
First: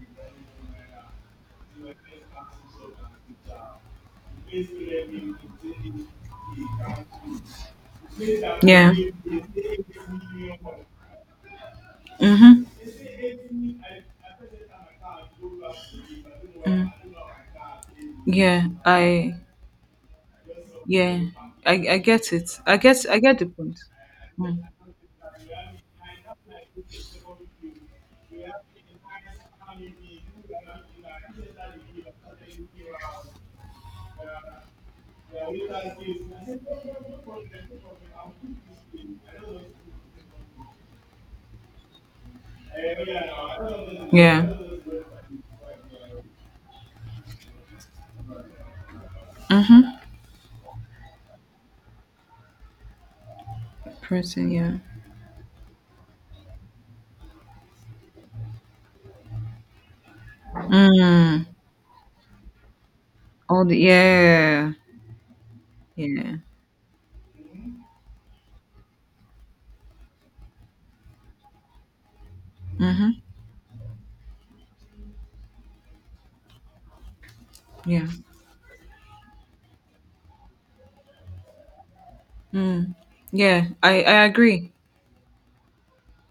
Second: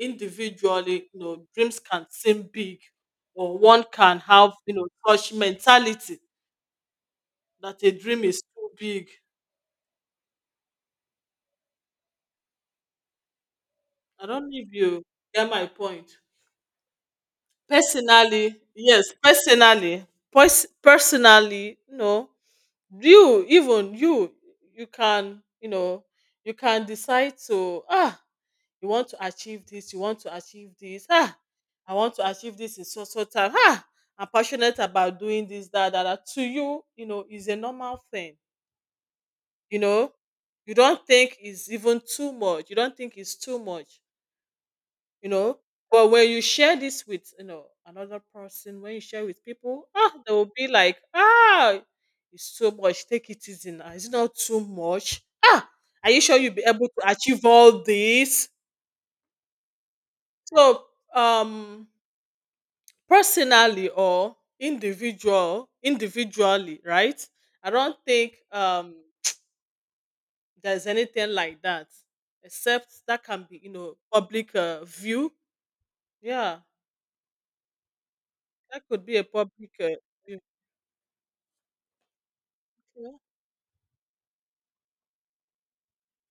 Speaker 1: individually, you know dreams can seem big, or one can have, you know such mentality that a dream is too
Speaker 2: Yeah.
Speaker 1: big.
Speaker 2: Mhm.
Speaker 1: I don't know if you get my point. Personally,
Speaker 2: Yeah.
Speaker 1: yes.
Speaker 2: I.
Speaker 1: Personally, pers-
Speaker 2: Yeah. I.
Speaker 1: personally,
Speaker 2: I
Speaker 1: no.
Speaker 2: get it. I get. I get
Speaker 1: you
Speaker 2: the point.
Speaker 1: even you
Speaker 2: Mm.
Speaker 1: you can you know you can decide to ah you want to achieve this you want to achieve this ah I want to achieve this in so so time, ah I'm passionate about doing this, that, that, that. To you, you know is a normal thing. You know, you don't think it's even too much. You don't think it's too much,
Speaker 2: Yeah.
Speaker 1: you know. But when you share this with, you know another person, when you share with
Speaker 2: Mhm.
Speaker 1: people, ah, they will be like, ah, it's so much. Take it easy now. It's not
Speaker 2: Person.
Speaker 1: too
Speaker 2: Yeah.
Speaker 1: much. Ah, are you sure you'll be able to achieve all this? So,
Speaker 2: Mm.
Speaker 1: um,
Speaker 2: All the.
Speaker 1: personally or
Speaker 2: Yeah.
Speaker 1: individual,
Speaker 2: Yeah.
Speaker 1: individually, right? I don't think um there's anything like that, except
Speaker 2: Mhm.
Speaker 1: that can be, you know public uh, view. Yeah,
Speaker 2: Yeah.
Speaker 1: that could be a public uh, view.
Speaker 2: Mm. Yeah. I. I agree.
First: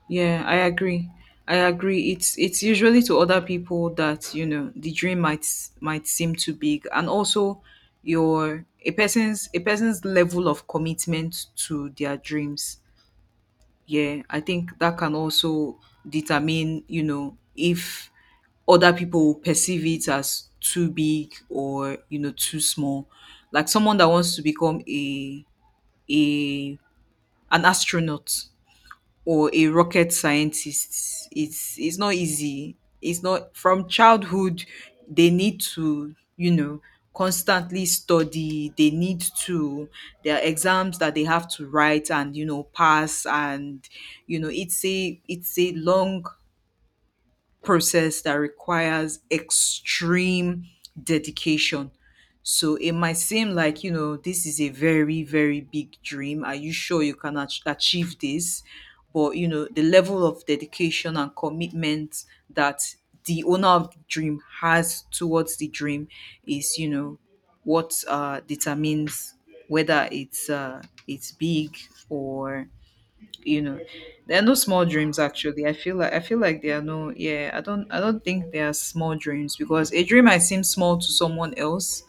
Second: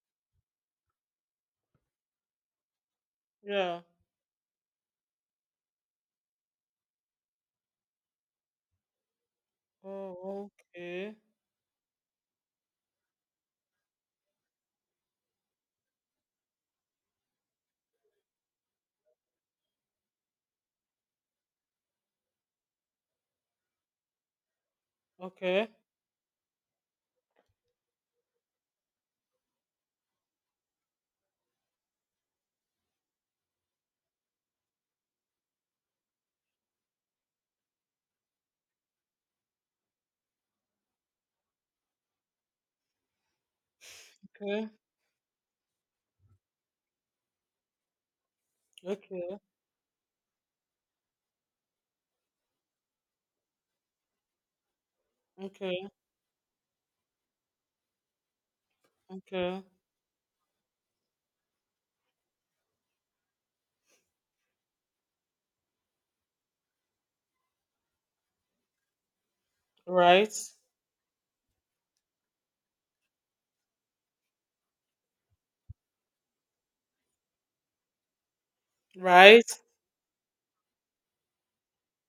Speaker 2: Yeah, I agree. I agree. It's it's usually to other
Speaker 1: Yeah.
Speaker 2: people that, you know, the dream might might seem too big, and also your, a person's a person's level
Speaker 1: Oh,
Speaker 2: of
Speaker 1: okay.
Speaker 2: commitment to their dreams. Yeah, I think that can also determine, you know, if other people perceive it as too big or, you know, too small. Like someone that wants to become a
Speaker 1: Okay.
Speaker 2: a an astronaut or a rocket scientist. It's it's not easy. It's not, from childhood they need to, you know, constantly study. They need to, there are exams that they have to write and, you know, pass, and you know,
Speaker 1: Okay.
Speaker 2: it's a it's a long process that requires
Speaker 1: Okay.
Speaker 2: extreme dedication. So it might seem like, you know, this is a very, very
Speaker 1: Okay.
Speaker 2: big dream. Are you sure you can ach- achieve this? But, you
Speaker 1: Okay.
Speaker 2: know, the level of dedication and commitment that the owner of the dream has towards the dream is, you know, what uh, determines whether
Speaker 1: Right.
Speaker 2: it's uh, it's big or, you know, there are no small dreams actually. I feel like, I feel like there are no, yeah, i don't i don't think there are small
Speaker 1: Right.
Speaker 2: dreams, because a dream might seem small to someone else,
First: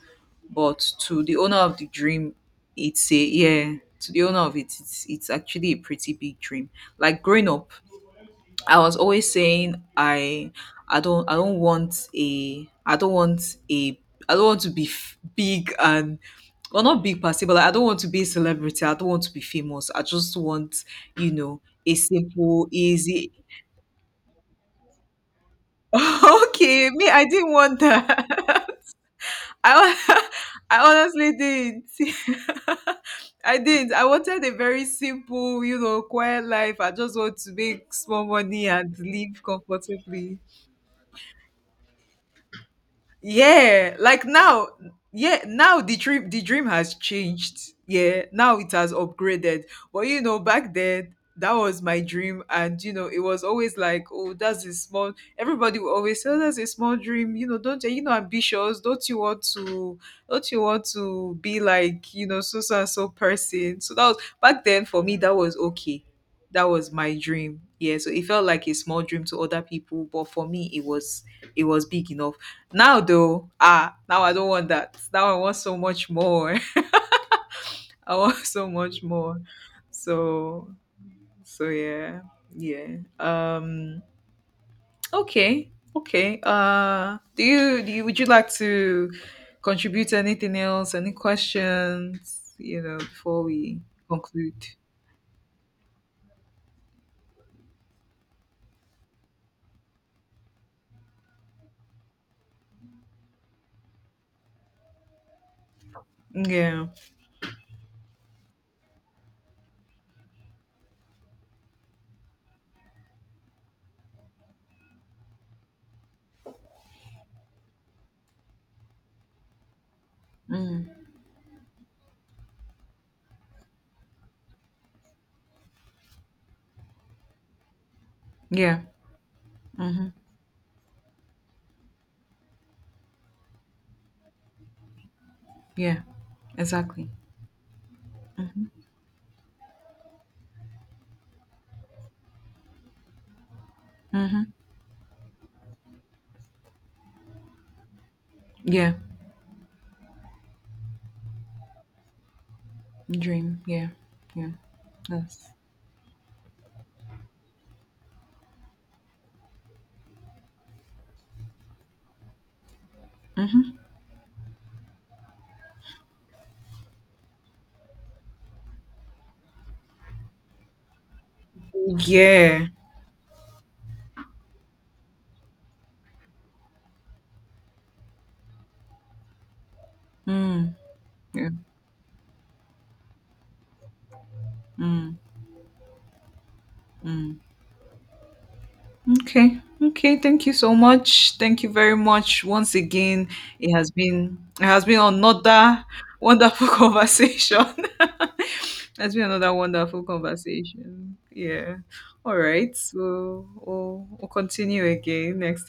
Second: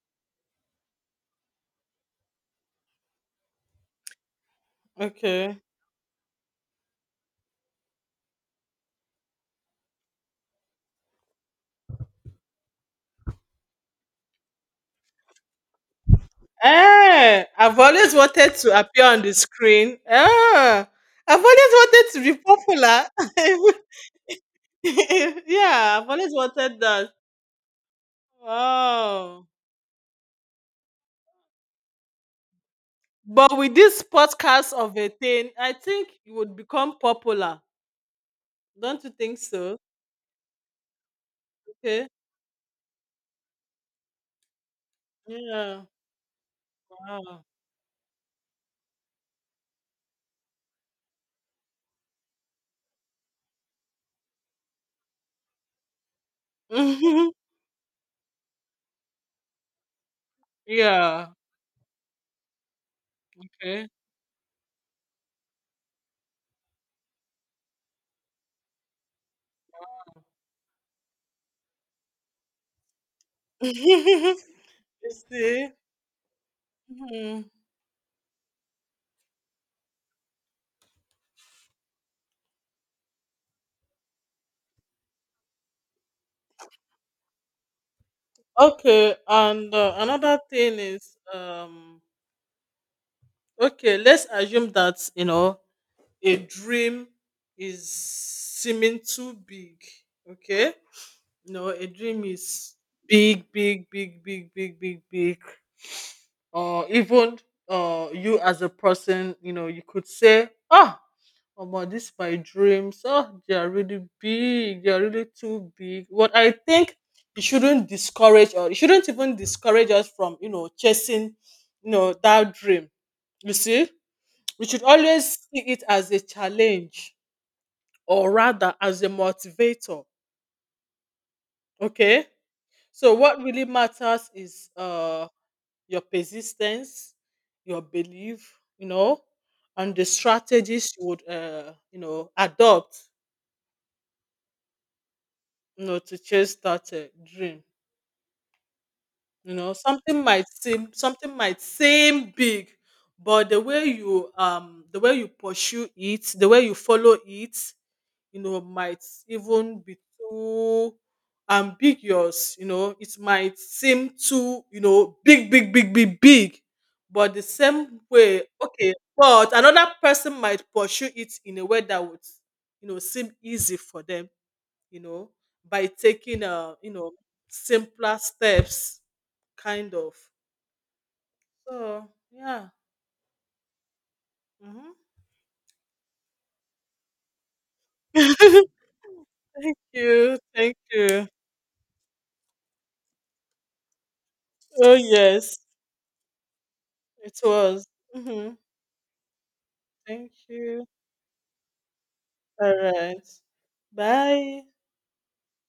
Speaker 2: but to the owner of the dream, it's a, yeah, to the owner of it, it's it's
Speaker 1: Okay.
Speaker 2: actually a pretty big dream. Like growing up I was always saying I, I don't I don't want a I don't want a I don't want to be f- big, and well not big per
Speaker 1: Eh,
Speaker 2: se, but like, I
Speaker 1: I've
Speaker 2: don't want to
Speaker 1: always
Speaker 2: be a
Speaker 1: wanted to
Speaker 2: celebrity, I
Speaker 1: appear
Speaker 2: don't
Speaker 1: on
Speaker 2: want
Speaker 1: the
Speaker 2: to be famous,
Speaker 1: screen.
Speaker 2: I just want,
Speaker 1: Ah,
Speaker 2: you
Speaker 1: I've always
Speaker 2: know, a
Speaker 1: wanted to be
Speaker 2: simple
Speaker 1: popular.
Speaker 2: easy,
Speaker 1: Yeah, I've always wanted
Speaker 2: okay,
Speaker 1: that.
Speaker 2: me I didn't want that.
Speaker 1: Oh.
Speaker 2: I hon- I honestly didn't.
Speaker 1: But
Speaker 2: I
Speaker 1: with
Speaker 2: didn't,
Speaker 1: this
Speaker 2: I wanted a
Speaker 1: podcast
Speaker 2: very
Speaker 1: of a thing,
Speaker 2: simple,
Speaker 1: I
Speaker 2: you know,
Speaker 1: think you
Speaker 2: quiet
Speaker 1: would
Speaker 2: life. I
Speaker 1: become
Speaker 2: just want to
Speaker 1: popular.
Speaker 2: make small money and
Speaker 1: Don't you think
Speaker 2: live
Speaker 1: so?
Speaker 2: comfortably,
Speaker 1: Okay.
Speaker 2: yeah. Like now, yeah, now
Speaker 1: Yeah.
Speaker 2: the dream, the dream has
Speaker 1: Wow.
Speaker 2: changed. Yeah, now it has upgraded. But you know, back then that was my dream, and you know, it was always like, oh that's a small, everybody will always say, oh, that's a small dream, you know, don't you know, ambitious, don't you want to, don't you want
Speaker 1: Yeah.
Speaker 2: to be like, you know, so so and so person.
Speaker 1: Okay.
Speaker 2: So that was back then for me, that was okay, that was my dream, yeah. So it felt like a small dream to other people, but for me it was, it was big enough. Now though, ah, now I don't want that.
Speaker 1: You
Speaker 2: Now I want
Speaker 1: see?
Speaker 2: so much more.
Speaker 1: Mhm.
Speaker 2: I want so much more. So, so yeah. Yeah. Um, okay. Okay. Uh, do you, do you, would you like to
Speaker 1: Okay, and uh,
Speaker 2: contribute
Speaker 1: another
Speaker 2: anything
Speaker 1: thing
Speaker 2: else? Any
Speaker 1: is, um,
Speaker 2: questions, you know, before we
Speaker 1: okay, let's
Speaker 2: conclude?
Speaker 1: assume that, you know, a dream is seeming too big. Okay, no, a dream is big, big, big, big, big, big, big. Or
Speaker 2: Yeah.
Speaker 1: even uh, you as a person, you know, you could say, "Oh, Omo, this my dreams. Oh, they are really big. They are really too big." But I think it shouldn't discourage, or it shouldn't even discourage us from, you know,
Speaker 2: Mm.
Speaker 1: chasing, you know, that dream. You see, we should always see it as a challenge or rather
Speaker 2: Yeah.
Speaker 1: as a motivator.
Speaker 2: Mhm.
Speaker 1: Okay. So what really matters is uh
Speaker 2: Yeah.
Speaker 1: your
Speaker 2: Exactly.
Speaker 1: persistence, your belief, you know, and the strategies you would uh you know adopt.
Speaker 2: Mhm.
Speaker 1: No, to chase started dream.
Speaker 2: Yeah.
Speaker 1: You know, something might seem something might seem big, but the
Speaker 2: Dream.
Speaker 1: way
Speaker 2: Yeah.
Speaker 1: you,
Speaker 2: Yeah.
Speaker 1: um the way you
Speaker 2: Yes.
Speaker 1: pursue it, the way you follow it, you know, might even be too ambiguous, you know, it might
Speaker 2: Mhm.
Speaker 1: seem too, you know, big, big, big, big, big. But the same way, okay, but another person might pursue it in a way that would,
Speaker 2: Yeah.
Speaker 1: you know, seem easy for them, you know, by taking uh, you know, simpler steps, kind of.
Speaker 2: Mm. Yeah.
Speaker 1: So yeah. Hmm.
Speaker 2: Mm, mm. Okay.
Speaker 1: Thank
Speaker 2: Okay.
Speaker 1: you.
Speaker 2: Thank you so
Speaker 1: Thank you.
Speaker 2: much. Thank you very much once again. It has been, it has
Speaker 1: Oh
Speaker 2: been
Speaker 1: yes,
Speaker 2: another wonderful
Speaker 1: it
Speaker 2: conversation.
Speaker 1: was. Hmm.
Speaker 2: It's been another wonderful
Speaker 1: Thank you.
Speaker 2: conversation. Yeah. All
Speaker 1: All
Speaker 2: right.
Speaker 1: right.
Speaker 2: So we'll, we'll
Speaker 1: Bye.
Speaker 2: continue again next